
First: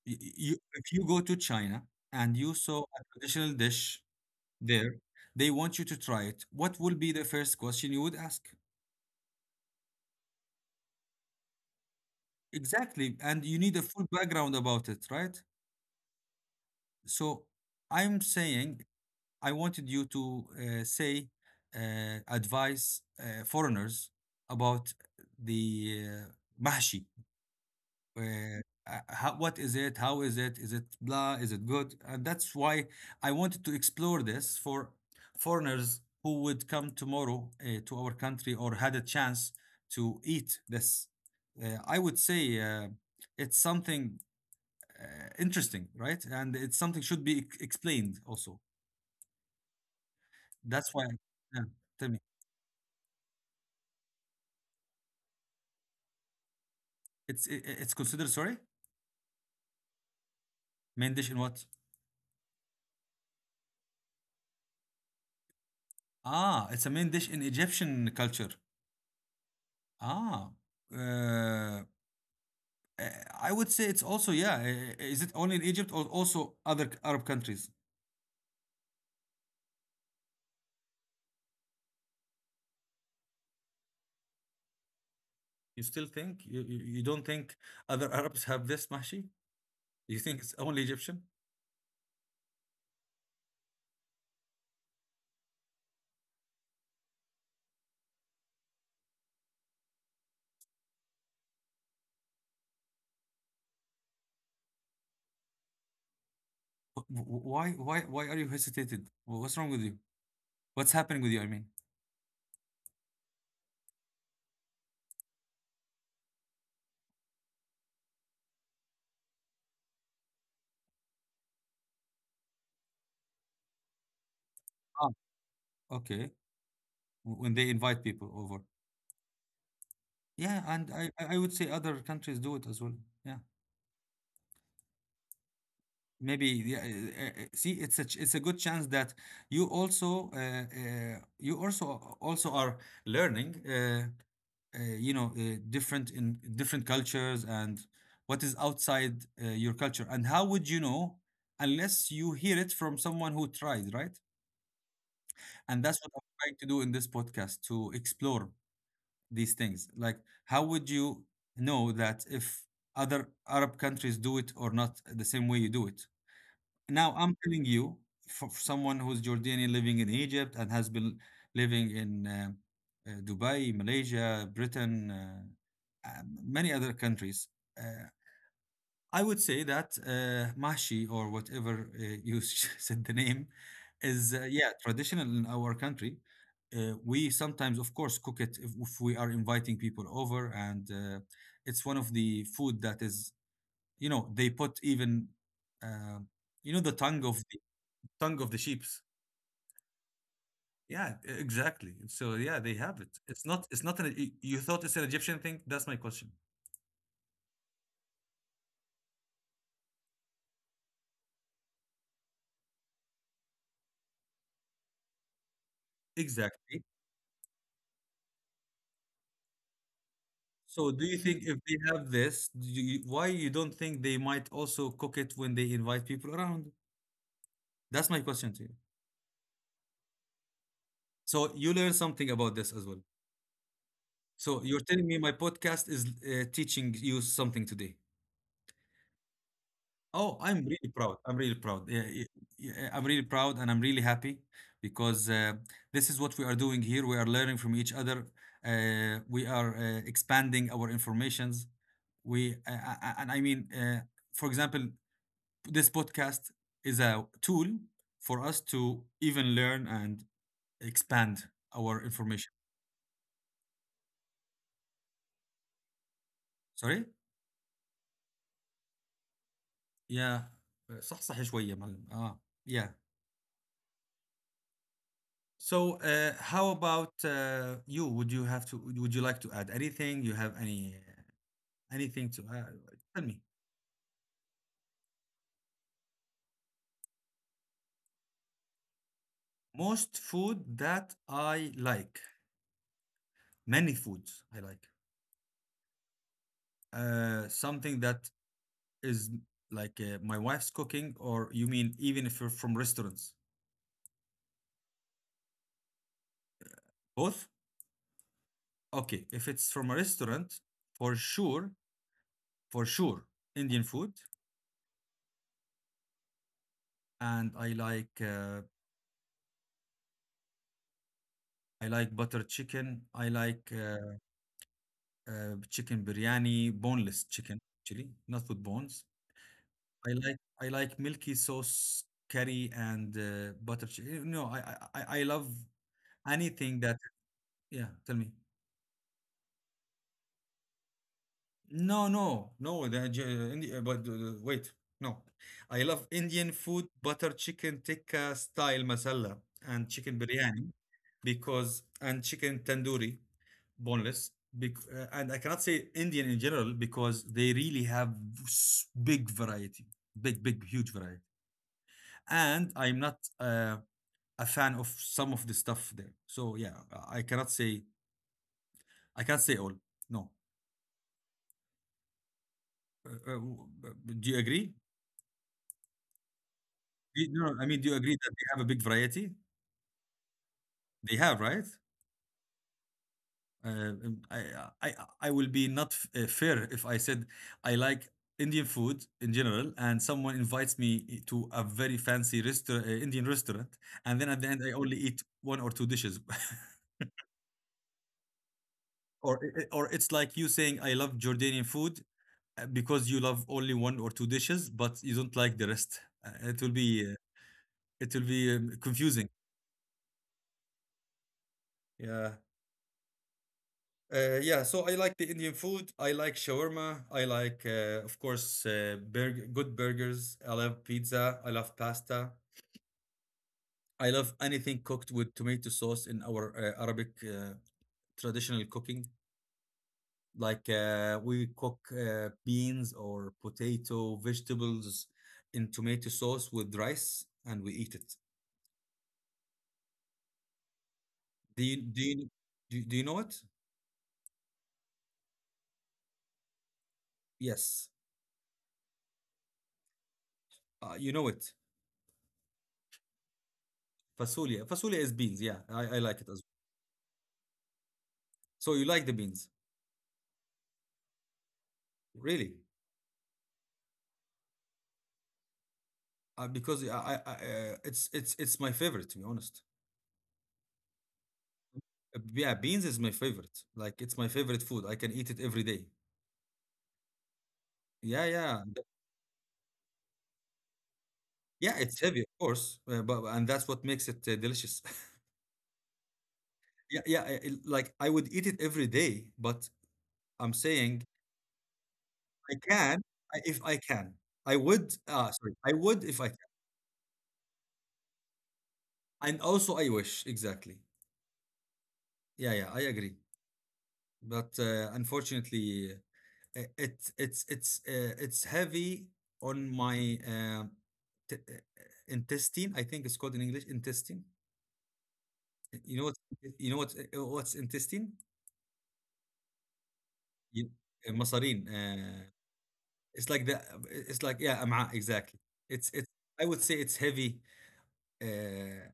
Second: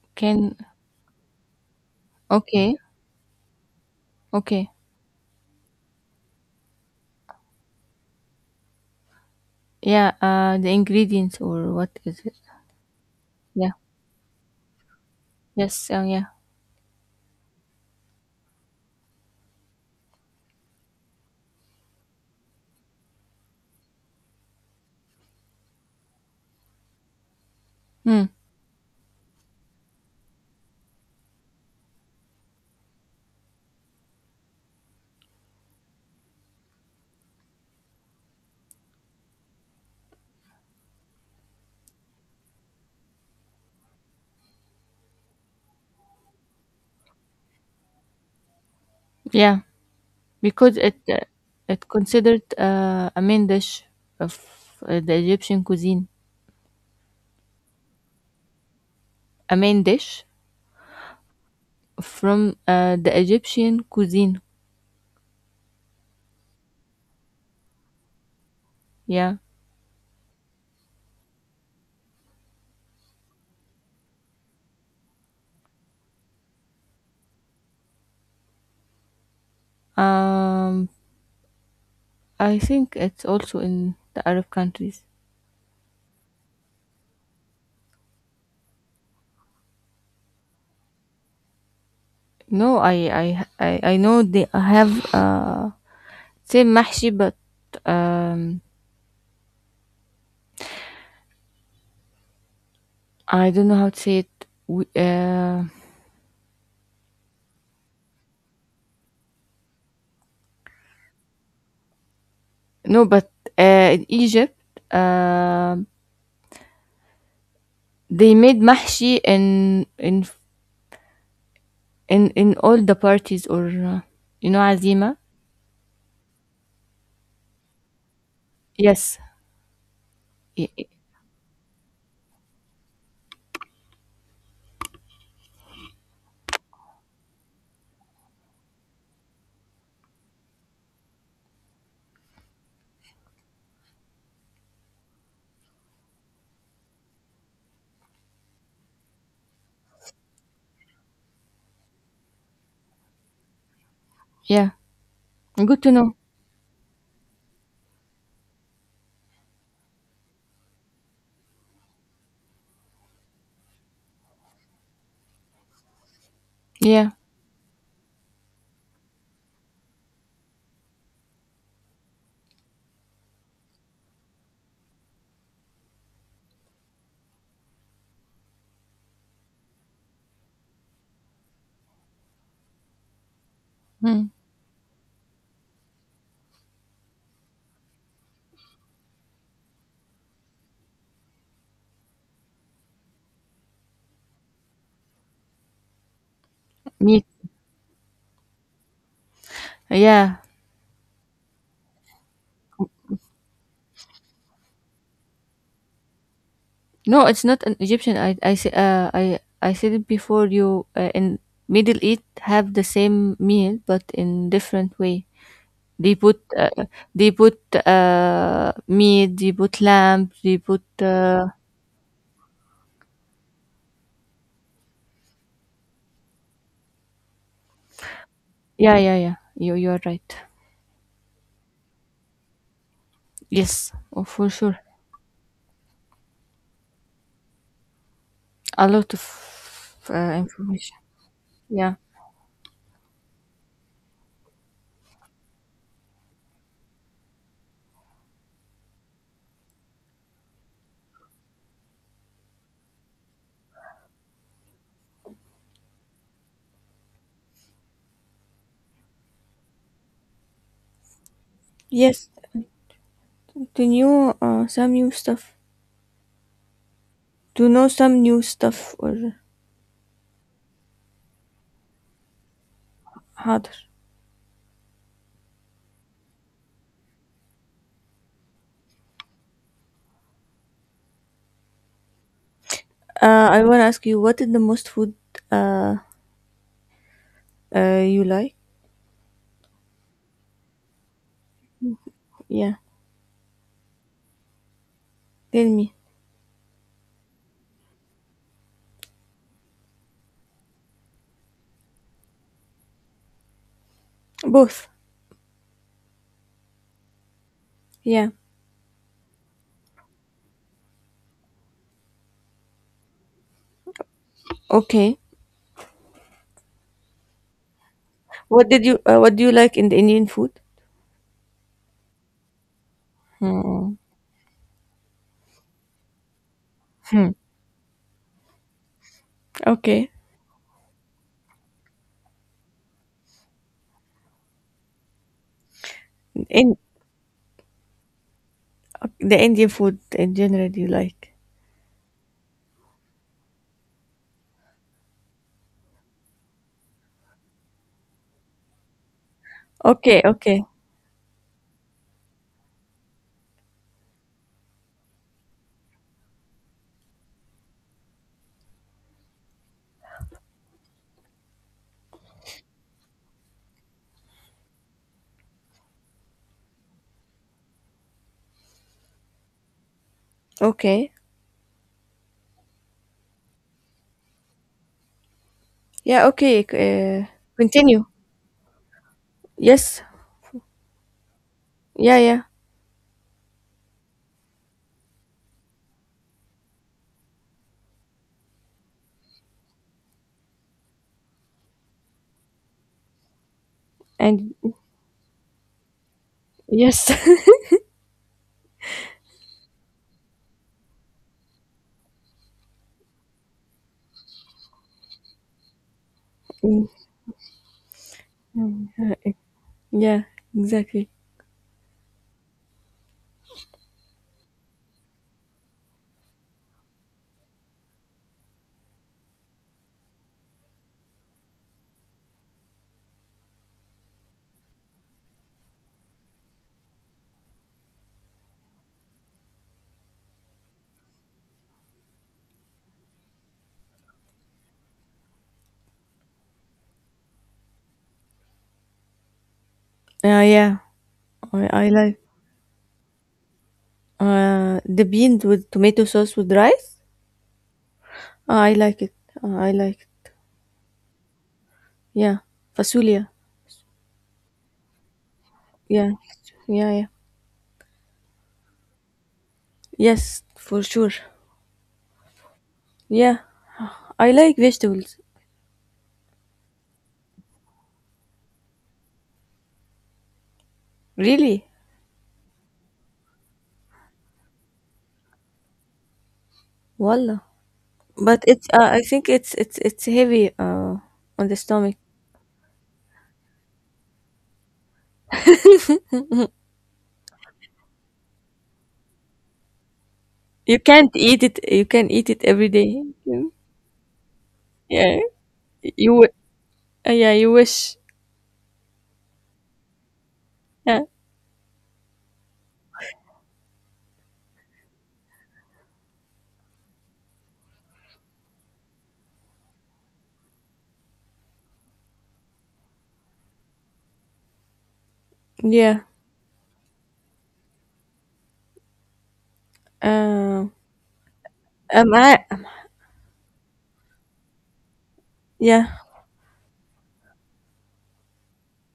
[SPEAKER 2] can,
[SPEAKER 1] You, if you go to China and you
[SPEAKER 2] okay.
[SPEAKER 1] saw a traditional dish
[SPEAKER 2] Okay.
[SPEAKER 1] there, they want you to try it. What will be the first question you would ask?
[SPEAKER 2] Yeah, the ingredients or what is it?
[SPEAKER 1] Exactly. And you
[SPEAKER 2] Yeah.
[SPEAKER 1] need a full background about it, right?
[SPEAKER 2] Yes. Yeah.
[SPEAKER 1] So I'm saying, I wanted you to say, advise foreigners about the mahshi.
[SPEAKER 2] Mm,
[SPEAKER 1] Uh, how, what is it? How is it? Is it blah? Is it good? And that's why I wanted to explore this for foreigners who would come tomorrow to our country or had a chance to eat this. I would say it's something interesting, right? And it's something should be explained also.
[SPEAKER 2] yeah. Because
[SPEAKER 1] That's
[SPEAKER 2] it,
[SPEAKER 1] why. Yeah,
[SPEAKER 2] it
[SPEAKER 1] tell me.
[SPEAKER 2] considered a main dish of the Egyptian cuisine.
[SPEAKER 1] It's it's considered, sorry,
[SPEAKER 2] A main dish
[SPEAKER 1] main dish in what?
[SPEAKER 2] from the Egyptian cuisine.
[SPEAKER 1] Ah, it's a main dish in Egyptian culture.
[SPEAKER 2] Yeah.
[SPEAKER 1] Ah, uh, I would say it's also, yeah. Is it only in Egypt, or also other Arab countries?
[SPEAKER 2] Um, I think it's also in the Arab countries.
[SPEAKER 1] You still think, you don't think other Arabs have this mashi? You think it's only Egyptian?
[SPEAKER 2] No, I know they have same mahshi, but um I don't know how to say it. We,
[SPEAKER 1] Why are you hesitated? What's wrong with you? What's happening with you? I mean.
[SPEAKER 2] no, but in Egypt, uh, they made mahshi in all the parties or you know
[SPEAKER 1] Ah,
[SPEAKER 2] azima.
[SPEAKER 1] okay, when they invite people over.
[SPEAKER 2] Yes.
[SPEAKER 1] Yeah,
[SPEAKER 2] Y- y-
[SPEAKER 1] and I would say other countries do it as well. Yeah, maybe, yeah. See, it's it's a good chance that you also, you also, also are learning. You know, different in different cultures and what is outside your culture. And how would you know unless you hear it from someone who tried, right?
[SPEAKER 2] Yeah. Good
[SPEAKER 1] And
[SPEAKER 2] to
[SPEAKER 1] that's what
[SPEAKER 2] know.
[SPEAKER 1] I'm trying to do in this podcast, to explore these things. Like, how would you know that if other Arab countries do it or not the same way you do it?
[SPEAKER 2] Yeah.
[SPEAKER 1] Now, I'm telling you, for someone who's Jordanian living in Egypt and has been living in Dubai, Malaysia, Britain, many other countries. Uh, I would say that Mahshi, or whatever you said the name,
[SPEAKER 2] Mm.
[SPEAKER 1] is yeah, traditional in our country. We sometimes, of course, cook it if we are inviting people over, and it's one of the food that is, you know, they put even uh, you know, the tongue
[SPEAKER 2] Meat.
[SPEAKER 1] of the tongue of the sheep's.
[SPEAKER 2] Yeah.
[SPEAKER 1] Yeah, exactly. So yeah, they have it. It's not. It's not an. You thought it's an Egyptian thing? That's my question.
[SPEAKER 2] No, it's not an Egyptian. I say- I said it before. You in Middle East have the same meal, but in different way. They put uh,
[SPEAKER 1] Exactly.
[SPEAKER 2] they put meat. They put lamb. They put
[SPEAKER 1] So do you think if they have this, do you, why you don't think they might also cook it when they invite people around? That's my question to you.
[SPEAKER 2] yeah, yeah, yeah. You are right.
[SPEAKER 1] So you learn something about this as well.
[SPEAKER 2] Yes, oh, for
[SPEAKER 1] So you're
[SPEAKER 2] sure.
[SPEAKER 1] telling me my podcast is teaching you something today.
[SPEAKER 2] A lot of
[SPEAKER 1] Oh, I'm really
[SPEAKER 2] information.
[SPEAKER 1] proud. I'm really proud.
[SPEAKER 2] Yeah.
[SPEAKER 1] Yeah, yeah, yeah, I'm really proud and I'm really happy because this is what we are doing here. We are learning from each other. We are expanding our informations. We And I mean, for example, this podcast is a tool for us to even learn and expand our
[SPEAKER 2] Yes,
[SPEAKER 1] information.
[SPEAKER 2] to new some new stuff.
[SPEAKER 1] Sorry?
[SPEAKER 2] To know some new stuff or
[SPEAKER 1] Yeah. صحصح شوية يا معلم. اه yeah.
[SPEAKER 2] harder.
[SPEAKER 1] So how about you? Would you like to add anything? You have any anything to add? Tell me.
[SPEAKER 2] I want to ask you, what is the most food uh, you like?
[SPEAKER 1] Most food that I like.
[SPEAKER 2] Yeah.
[SPEAKER 1] Many foods I like.
[SPEAKER 2] Tell me.
[SPEAKER 1] Something that is like my wife's cooking, or you mean even if you're from restaurants?
[SPEAKER 2] Both.
[SPEAKER 1] Both?
[SPEAKER 2] Yeah.
[SPEAKER 1] Okay, if it's from a restaurant, for sure, for sure, Indian food,
[SPEAKER 2] Okay.
[SPEAKER 1] and
[SPEAKER 2] What did you what do you like in the Indian food?
[SPEAKER 1] I like butter chicken. I like
[SPEAKER 2] Hmm.
[SPEAKER 1] chicken biryani, boneless
[SPEAKER 2] Hmm.
[SPEAKER 1] chicken actually, not with bones. I
[SPEAKER 2] Okay.
[SPEAKER 1] like, I like milky sauce curry, and butter chicken. No, I love
[SPEAKER 2] In
[SPEAKER 1] anything that. Yeah, tell me.
[SPEAKER 2] the Indian food in general you like.
[SPEAKER 1] No, no, no. The, J- Indi- but Wait, no. I love Indian food, butter chicken tikka style masala and chicken
[SPEAKER 2] Okay, okay.
[SPEAKER 1] biryani because and chicken tandoori, boneless. And I cannot say Indian in general because they really have big variety, big, big, huge variety. And I'm not a fan of some of the stuff there. So yeah, I cannot say, I can't say all. No.
[SPEAKER 2] Okay.
[SPEAKER 1] Uh, uh, w- uh, do you agree?
[SPEAKER 2] Yeah, okay. c- Uh,
[SPEAKER 1] No, I mean, do you
[SPEAKER 2] continue.
[SPEAKER 1] agree that they have a big variety?
[SPEAKER 2] Yes.
[SPEAKER 1] They have, right?
[SPEAKER 2] Yeah, yeah.
[SPEAKER 1] Uh, um, I, I will be not fair if I said I like Indian food in general, and someone invites me to a very fancy restaurant, Indian restaurant, and then at the
[SPEAKER 2] And
[SPEAKER 1] end I only eat one or two dishes,
[SPEAKER 2] yes.
[SPEAKER 1] or or it's like you saying I love Jordanian food because you love only one or two dishes, but you don't like the rest. It will be it will be, confusing.
[SPEAKER 2] yeah, exactly.
[SPEAKER 1] Yeah. Yeah, so I like the Indian food. I like shawarma. I like, of course, burg good burgers. I love pizza. I love pasta. I love anything cooked with tomato sauce in our Arabic traditional cooking. Like, we cook beans or potato, vegetables in tomato sauce with rice, and we eat it.
[SPEAKER 2] Yeah.
[SPEAKER 1] Do you
[SPEAKER 2] I
[SPEAKER 1] do
[SPEAKER 2] like
[SPEAKER 1] you do, do you know it?
[SPEAKER 2] the beans with tomato sauce with rice.
[SPEAKER 1] Yes,
[SPEAKER 2] I like it. I like it.
[SPEAKER 1] you know it.
[SPEAKER 2] Yeah. Fasulia.
[SPEAKER 1] Fasulia. Fasulia is beans. Yeah, I
[SPEAKER 2] Yeah,
[SPEAKER 1] like it as well.
[SPEAKER 2] yeah, yeah.
[SPEAKER 1] So you like the beans,
[SPEAKER 2] Yes, for sure.
[SPEAKER 1] really?
[SPEAKER 2] Yeah, I like vegetables.
[SPEAKER 1] Because I it's it's my favorite, to be honest.
[SPEAKER 2] Really,
[SPEAKER 1] Yeah, beans is my favorite. Like, it's my favorite food. I can eat it every day.
[SPEAKER 2] wallah.
[SPEAKER 1] Yeah,
[SPEAKER 2] But
[SPEAKER 1] yeah,
[SPEAKER 2] it's I think it's it's heavy on the
[SPEAKER 1] yeah.
[SPEAKER 2] stomach.
[SPEAKER 1] It's heavy, of course, but and that's what makes it delicious. Yeah, yeah. Like, I would eat it every day, but I'm
[SPEAKER 2] You
[SPEAKER 1] saying
[SPEAKER 2] can't eat it. You can eat it
[SPEAKER 1] I
[SPEAKER 2] every day.
[SPEAKER 1] can,
[SPEAKER 2] Yeah,
[SPEAKER 1] if I can. I would.
[SPEAKER 2] yeah.
[SPEAKER 1] Ah, sorry. I would
[SPEAKER 2] You
[SPEAKER 1] if I
[SPEAKER 2] wi-
[SPEAKER 1] can.
[SPEAKER 2] yeah you wish.
[SPEAKER 1] And also, I wish, exactly.
[SPEAKER 2] Yeah,
[SPEAKER 1] Yeah, yeah. I agree. But unfortunately, uh, it's heavy on my t- uh, intestine. I think it's called in English intestine. You
[SPEAKER 2] yeah.
[SPEAKER 1] know what? You know what? What's intestine?
[SPEAKER 2] Uh,
[SPEAKER 1] You, مصارين.
[SPEAKER 2] I
[SPEAKER 1] It's like the. It's like, yeah, أمعاء exactly.
[SPEAKER 2] yeah,
[SPEAKER 1] It's it's. I would say it's heavy uh,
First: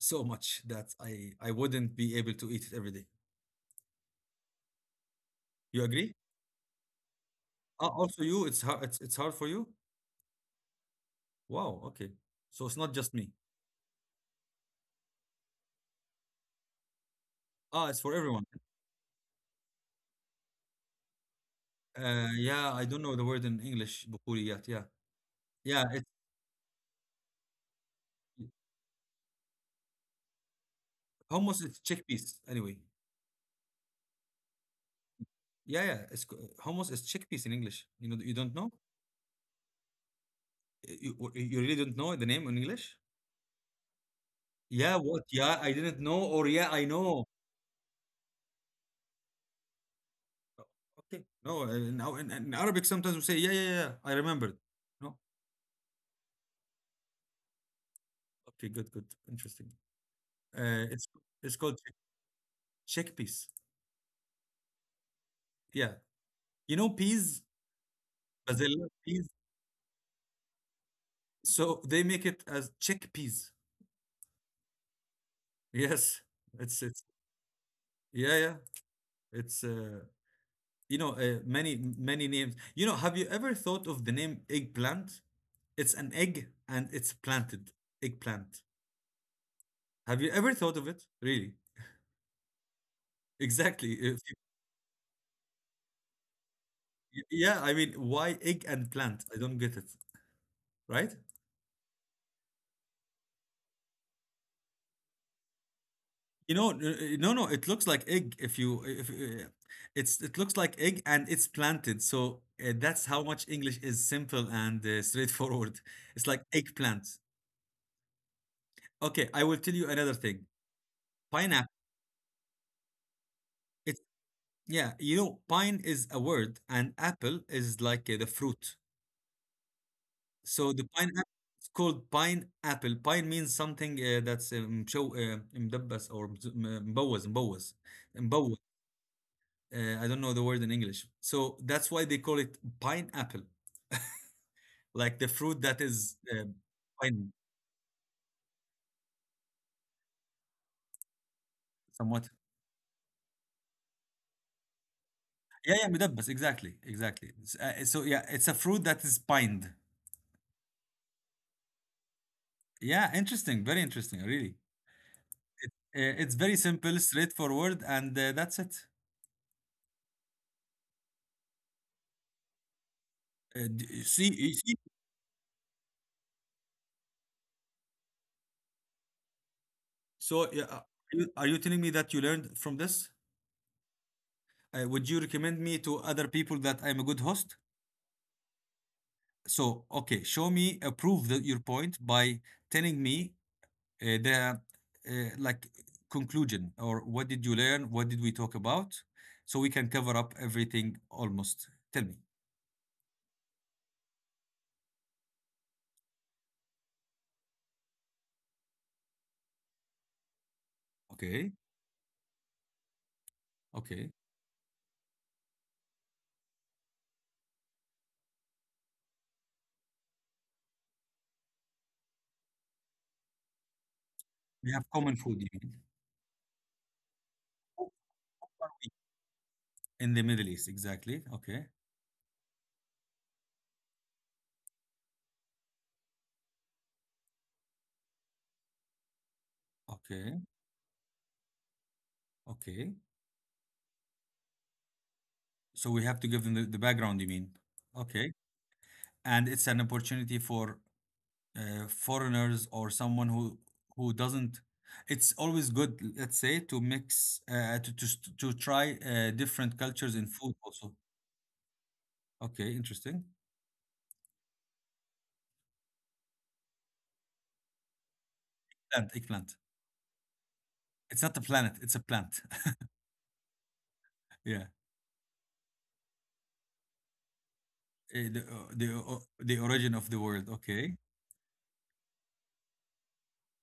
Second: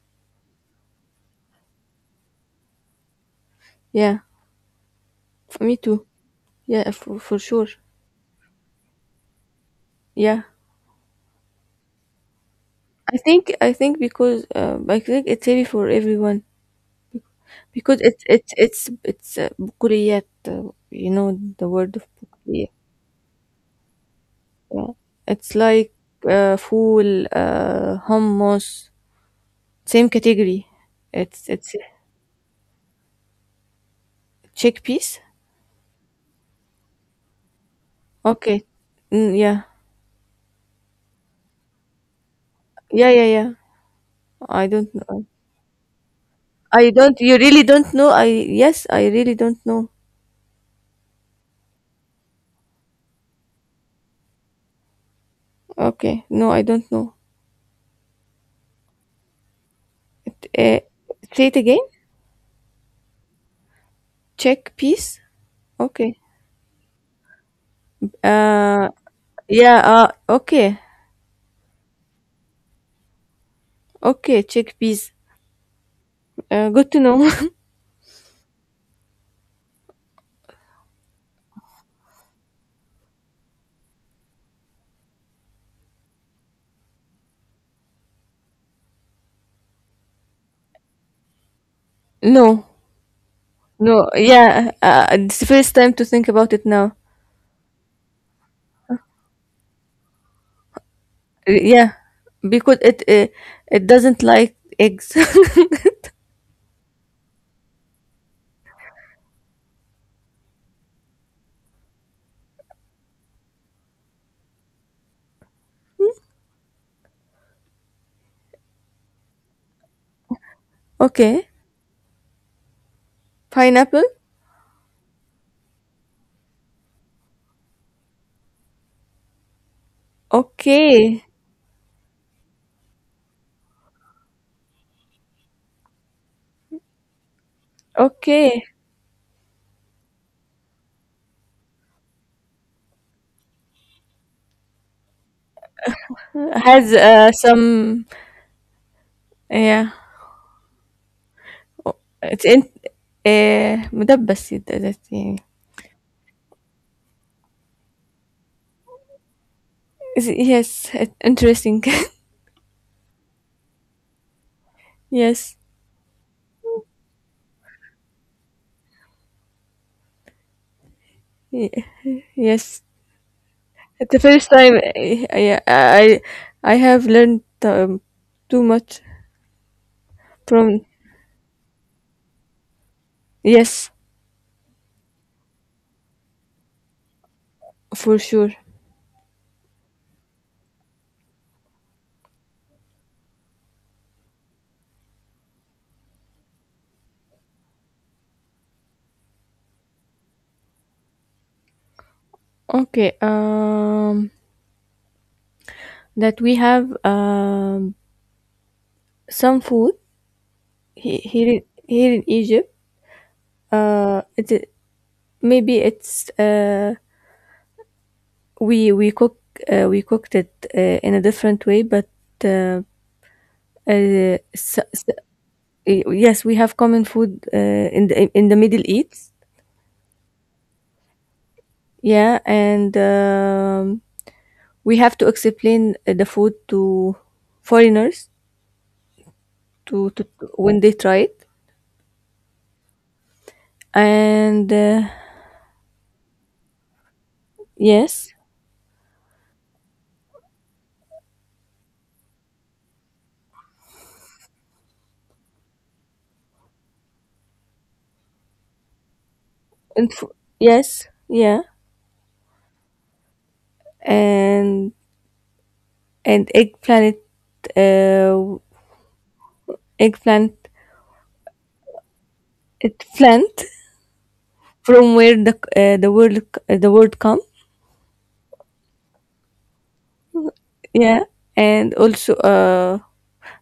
[SPEAKER 1] so much that I wouldn't be able to eat it every day.
[SPEAKER 2] yeah. For me
[SPEAKER 1] You
[SPEAKER 2] too.
[SPEAKER 1] agree?
[SPEAKER 2] Yeah, for sure.
[SPEAKER 1] Ah, also you. It's hard. It's hard for you.
[SPEAKER 2] Yeah,
[SPEAKER 1] Wow. Okay. So it's not just
[SPEAKER 2] I
[SPEAKER 1] me.
[SPEAKER 2] think I think because I think it's heavy for everyone.
[SPEAKER 1] Ah, it's
[SPEAKER 2] Because
[SPEAKER 1] for
[SPEAKER 2] it's
[SPEAKER 1] everyone.
[SPEAKER 2] it's it's it's بقوليات, you know the word of
[SPEAKER 1] Yeah,
[SPEAKER 2] بقوليات?
[SPEAKER 1] I don't know the word in English, بقوليات. Yeah,
[SPEAKER 2] Yeah. It's
[SPEAKER 1] yeah,
[SPEAKER 2] like
[SPEAKER 1] it's
[SPEAKER 2] فول, hummus. Same category.
[SPEAKER 1] hummus
[SPEAKER 2] It's
[SPEAKER 1] is chickpeas anyway.
[SPEAKER 2] Chickpeas.
[SPEAKER 1] Yeah, yeah, hummus is chickpeas in English. You know, you don't
[SPEAKER 2] Okay.
[SPEAKER 1] know?
[SPEAKER 2] Mm, yeah.
[SPEAKER 1] You really don't know the name in English?
[SPEAKER 2] yeah yeah yeah I
[SPEAKER 1] Yeah,
[SPEAKER 2] don't
[SPEAKER 1] what?
[SPEAKER 2] know.
[SPEAKER 1] Yeah, I didn't know, or yeah, I
[SPEAKER 2] I don't.
[SPEAKER 1] know.
[SPEAKER 2] You really don't know? I yes, I really don't know.
[SPEAKER 1] Okay, no, in Arabic sometimes we say, yeah, yeah, yeah, I remembered. No,
[SPEAKER 2] Okay, no, I don't know.
[SPEAKER 1] okay, good, good, interesting.
[SPEAKER 2] It,
[SPEAKER 1] Uh, it's
[SPEAKER 2] uh, say
[SPEAKER 1] it's
[SPEAKER 2] it
[SPEAKER 1] called
[SPEAKER 2] again.
[SPEAKER 1] chickpeas.
[SPEAKER 2] Chickpeas.
[SPEAKER 1] Yeah,
[SPEAKER 2] Okay.
[SPEAKER 1] you know peas,
[SPEAKER 2] uh
[SPEAKER 1] basil peas.
[SPEAKER 2] yeah. Okay.
[SPEAKER 1] So they make it as chickpeas.
[SPEAKER 2] Okay, chickpeas.
[SPEAKER 1] Yes,
[SPEAKER 2] Good to
[SPEAKER 1] it's
[SPEAKER 2] know.
[SPEAKER 1] yeah, yeah. It's many many names. You know, have you ever thought of the name eggplant? It's an egg and it's planted. Eggplant. Have you ever thought of it? Really?
[SPEAKER 2] no,
[SPEAKER 1] Exactly.
[SPEAKER 2] no,
[SPEAKER 1] If you-
[SPEAKER 2] yeah, it's the first time to think about it now.
[SPEAKER 1] Yeah, I mean, why egg and plant? I don't get it, right?
[SPEAKER 2] Yeah, because it doesn't like eggs.
[SPEAKER 1] You know, no, no, it looks like egg if you if it looks like egg and it's planted. So that's how much English is simple and straightforward. It's like eggplant. Okay, I will tell you another thing.
[SPEAKER 2] okay,
[SPEAKER 1] Pineapple, it's
[SPEAKER 2] pineapple.
[SPEAKER 1] yeah, you know, pine is a word and apple is like the fruit. So the
[SPEAKER 2] Okay,
[SPEAKER 1] pineapple is called pineapple. Pine means something that's show مدبس or مبوز.
[SPEAKER 2] okay,
[SPEAKER 1] I don't know the word in English. So that's why they call it pineapple, like the fruit that is
[SPEAKER 2] has
[SPEAKER 1] pine
[SPEAKER 2] some yeah. Oh,
[SPEAKER 1] somewhat.
[SPEAKER 2] it's in مدبس it- that يعني.
[SPEAKER 1] Yeah, yeah, مدبس, exactly, exactly. So yeah, it's a fruit that is pined.
[SPEAKER 2] Is it- yes, it- interesting.
[SPEAKER 1] Yeah, interesting, very interesting, really.
[SPEAKER 2] yes,
[SPEAKER 1] It, it's very simple, straightforward, and that's it.
[SPEAKER 2] y- yes. It's the
[SPEAKER 1] See,
[SPEAKER 2] first
[SPEAKER 1] you see.
[SPEAKER 2] time. Yeah, I have learned too much.
[SPEAKER 1] So, yeah,
[SPEAKER 2] From
[SPEAKER 1] are you telling me that you learned from this?
[SPEAKER 2] yes,
[SPEAKER 1] Would you recommend me to other people that I'm a good host?
[SPEAKER 2] for sure.
[SPEAKER 1] So, okay, show me, prove that your point by telling me the like conclusion or what did you learn? What did we talk about? So we can cover up everything almost. Tell me.
[SPEAKER 2] Okay, that we have some food
[SPEAKER 1] Okay,
[SPEAKER 2] here in Egypt.
[SPEAKER 1] okay.
[SPEAKER 2] Uh, it i- maybe it's we we cook we cooked it in a different way, but uh, uh
[SPEAKER 1] We
[SPEAKER 2] s
[SPEAKER 1] have
[SPEAKER 2] s-
[SPEAKER 1] common food, you mean?
[SPEAKER 2] yes, we have common food in the Middle East.
[SPEAKER 1] In the Middle East, exactly. Okay,
[SPEAKER 2] Yeah, and we have to explain the food to foreigners to,
[SPEAKER 1] okay.
[SPEAKER 2] when they try it
[SPEAKER 1] Okay.
[SPEAKER 2] and
[SPEAKER 1] So we have to give them the background, you mean? Okay.
[SPEAKER 2] yes
[SPEAKER 1] And it's an opportunity for foreigners or someone who doesn't. It's always good, let's say, to mix to try different
[SPEAKER 2] and
[SPEAKER 1] cultures in food also.
[SPEAKER 2] yes, yeah.
[SPEAKER 1] Okay, interesting.
[SPEAKER 2] and and eggplant, uh,
[SPEAKER 1] Plant, eggplant.
[SPEAKER 2] eggplant
[SPEAKER 1] It's not a planet, it's a plant.
[SPEAKER 2] it plant.
[SPEAKER 1] Yeah.
[SPEAKER 2] From where the the word come?
[SPEAKER 1] Eh, the origin of the word. Okay.
[SPEAKER 2] Yeah, and also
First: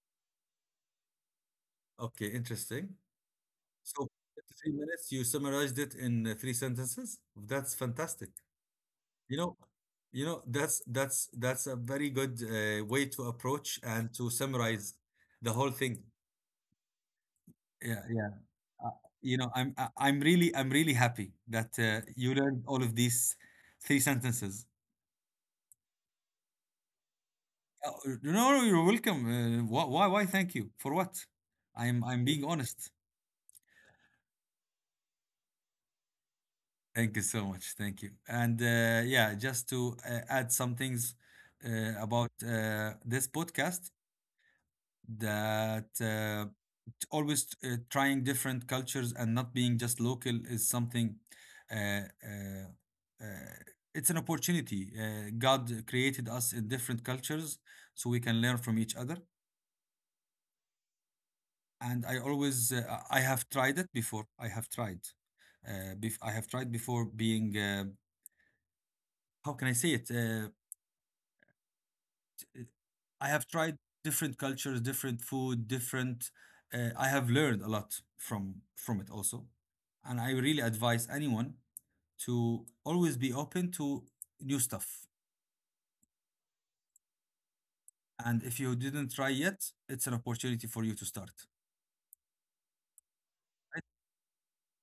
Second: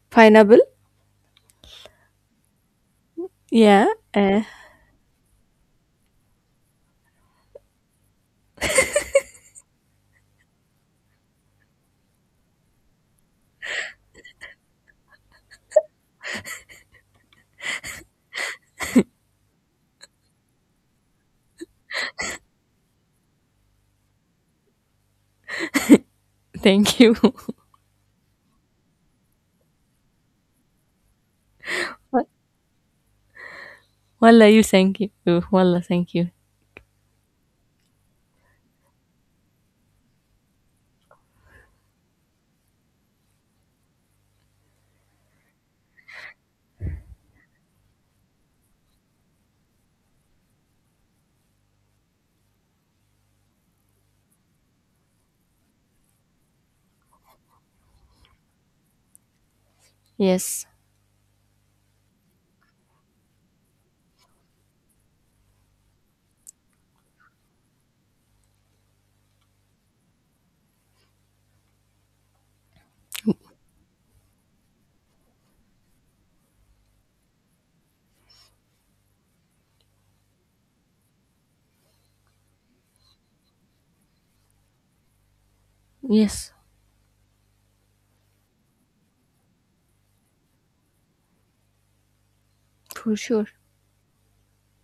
[SPEAKER 2] pineapple.
[SPEAKER 1] Okay, interesting.
[SPEAKER 2] Yeah,
[SPEAKER 1] So,
[SPEAKER 2] uh,
[SPEAKER 1] 3 minutes, you summarized it in three sentences. That's fantastic. You know, that's a very good way to approach and to summarize the whole thing. Yeah, yeah. Uh, I'm really happy that you learned all of these three sentences.
[SPEAKER 2] thank you.
[SPEAKER 1] Oh, no, no, you're welcome. Why? Thank you for what? I'm I'm
[SPEAKER 2] what?
[SPEAKER 1] being honest.
[SPEAKER 2] Wallah, you thank you. Oh, wallah, thank you.
[SPEAKER 1] Thank you so much. Thank you. And yeah, just to add some things about this podcast that. Always trying different cultures and not being just local is something uh, uh, uh, it's an opportunity God created us in different cultures so we can learn from each other
[SPEAKER 2] Yes.
[SPEAKER 1] and I always I have tried it before I have tried before being how can I say it t- I have tried different cultures different food different I have learned a lot from it also and I really advise anyone to always be open to new stuff.
[SPEAKER 2] Yes,
[SPEAKER 1] And if you didn't try yet, it's an opportunity for you to start.
[SPEAKER 2] for sure.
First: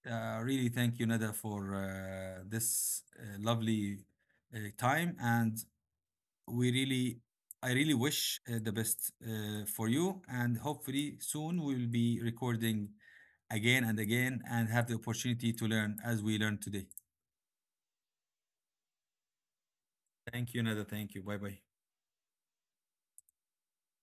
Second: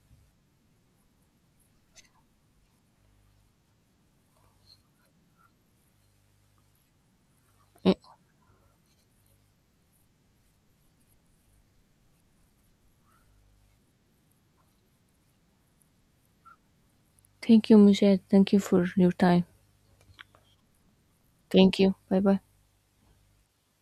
[SPEAKER 1] Really thank you, Nada, for this lovely time. And we really, I really
[SPEAKER 2] Eh,
[SPEAKER 1] wish the best for you. And hopefully, soon we will be recording again and again and have the opportunity to learn as we learned today.
[SPEAKER 2] thank you, Mujahid. Thank you for your time.
[SPEAKER 1] Thank you, Nada. Thank you. Bye bye.
[SPEAKER 2] Thank you. Bye bye.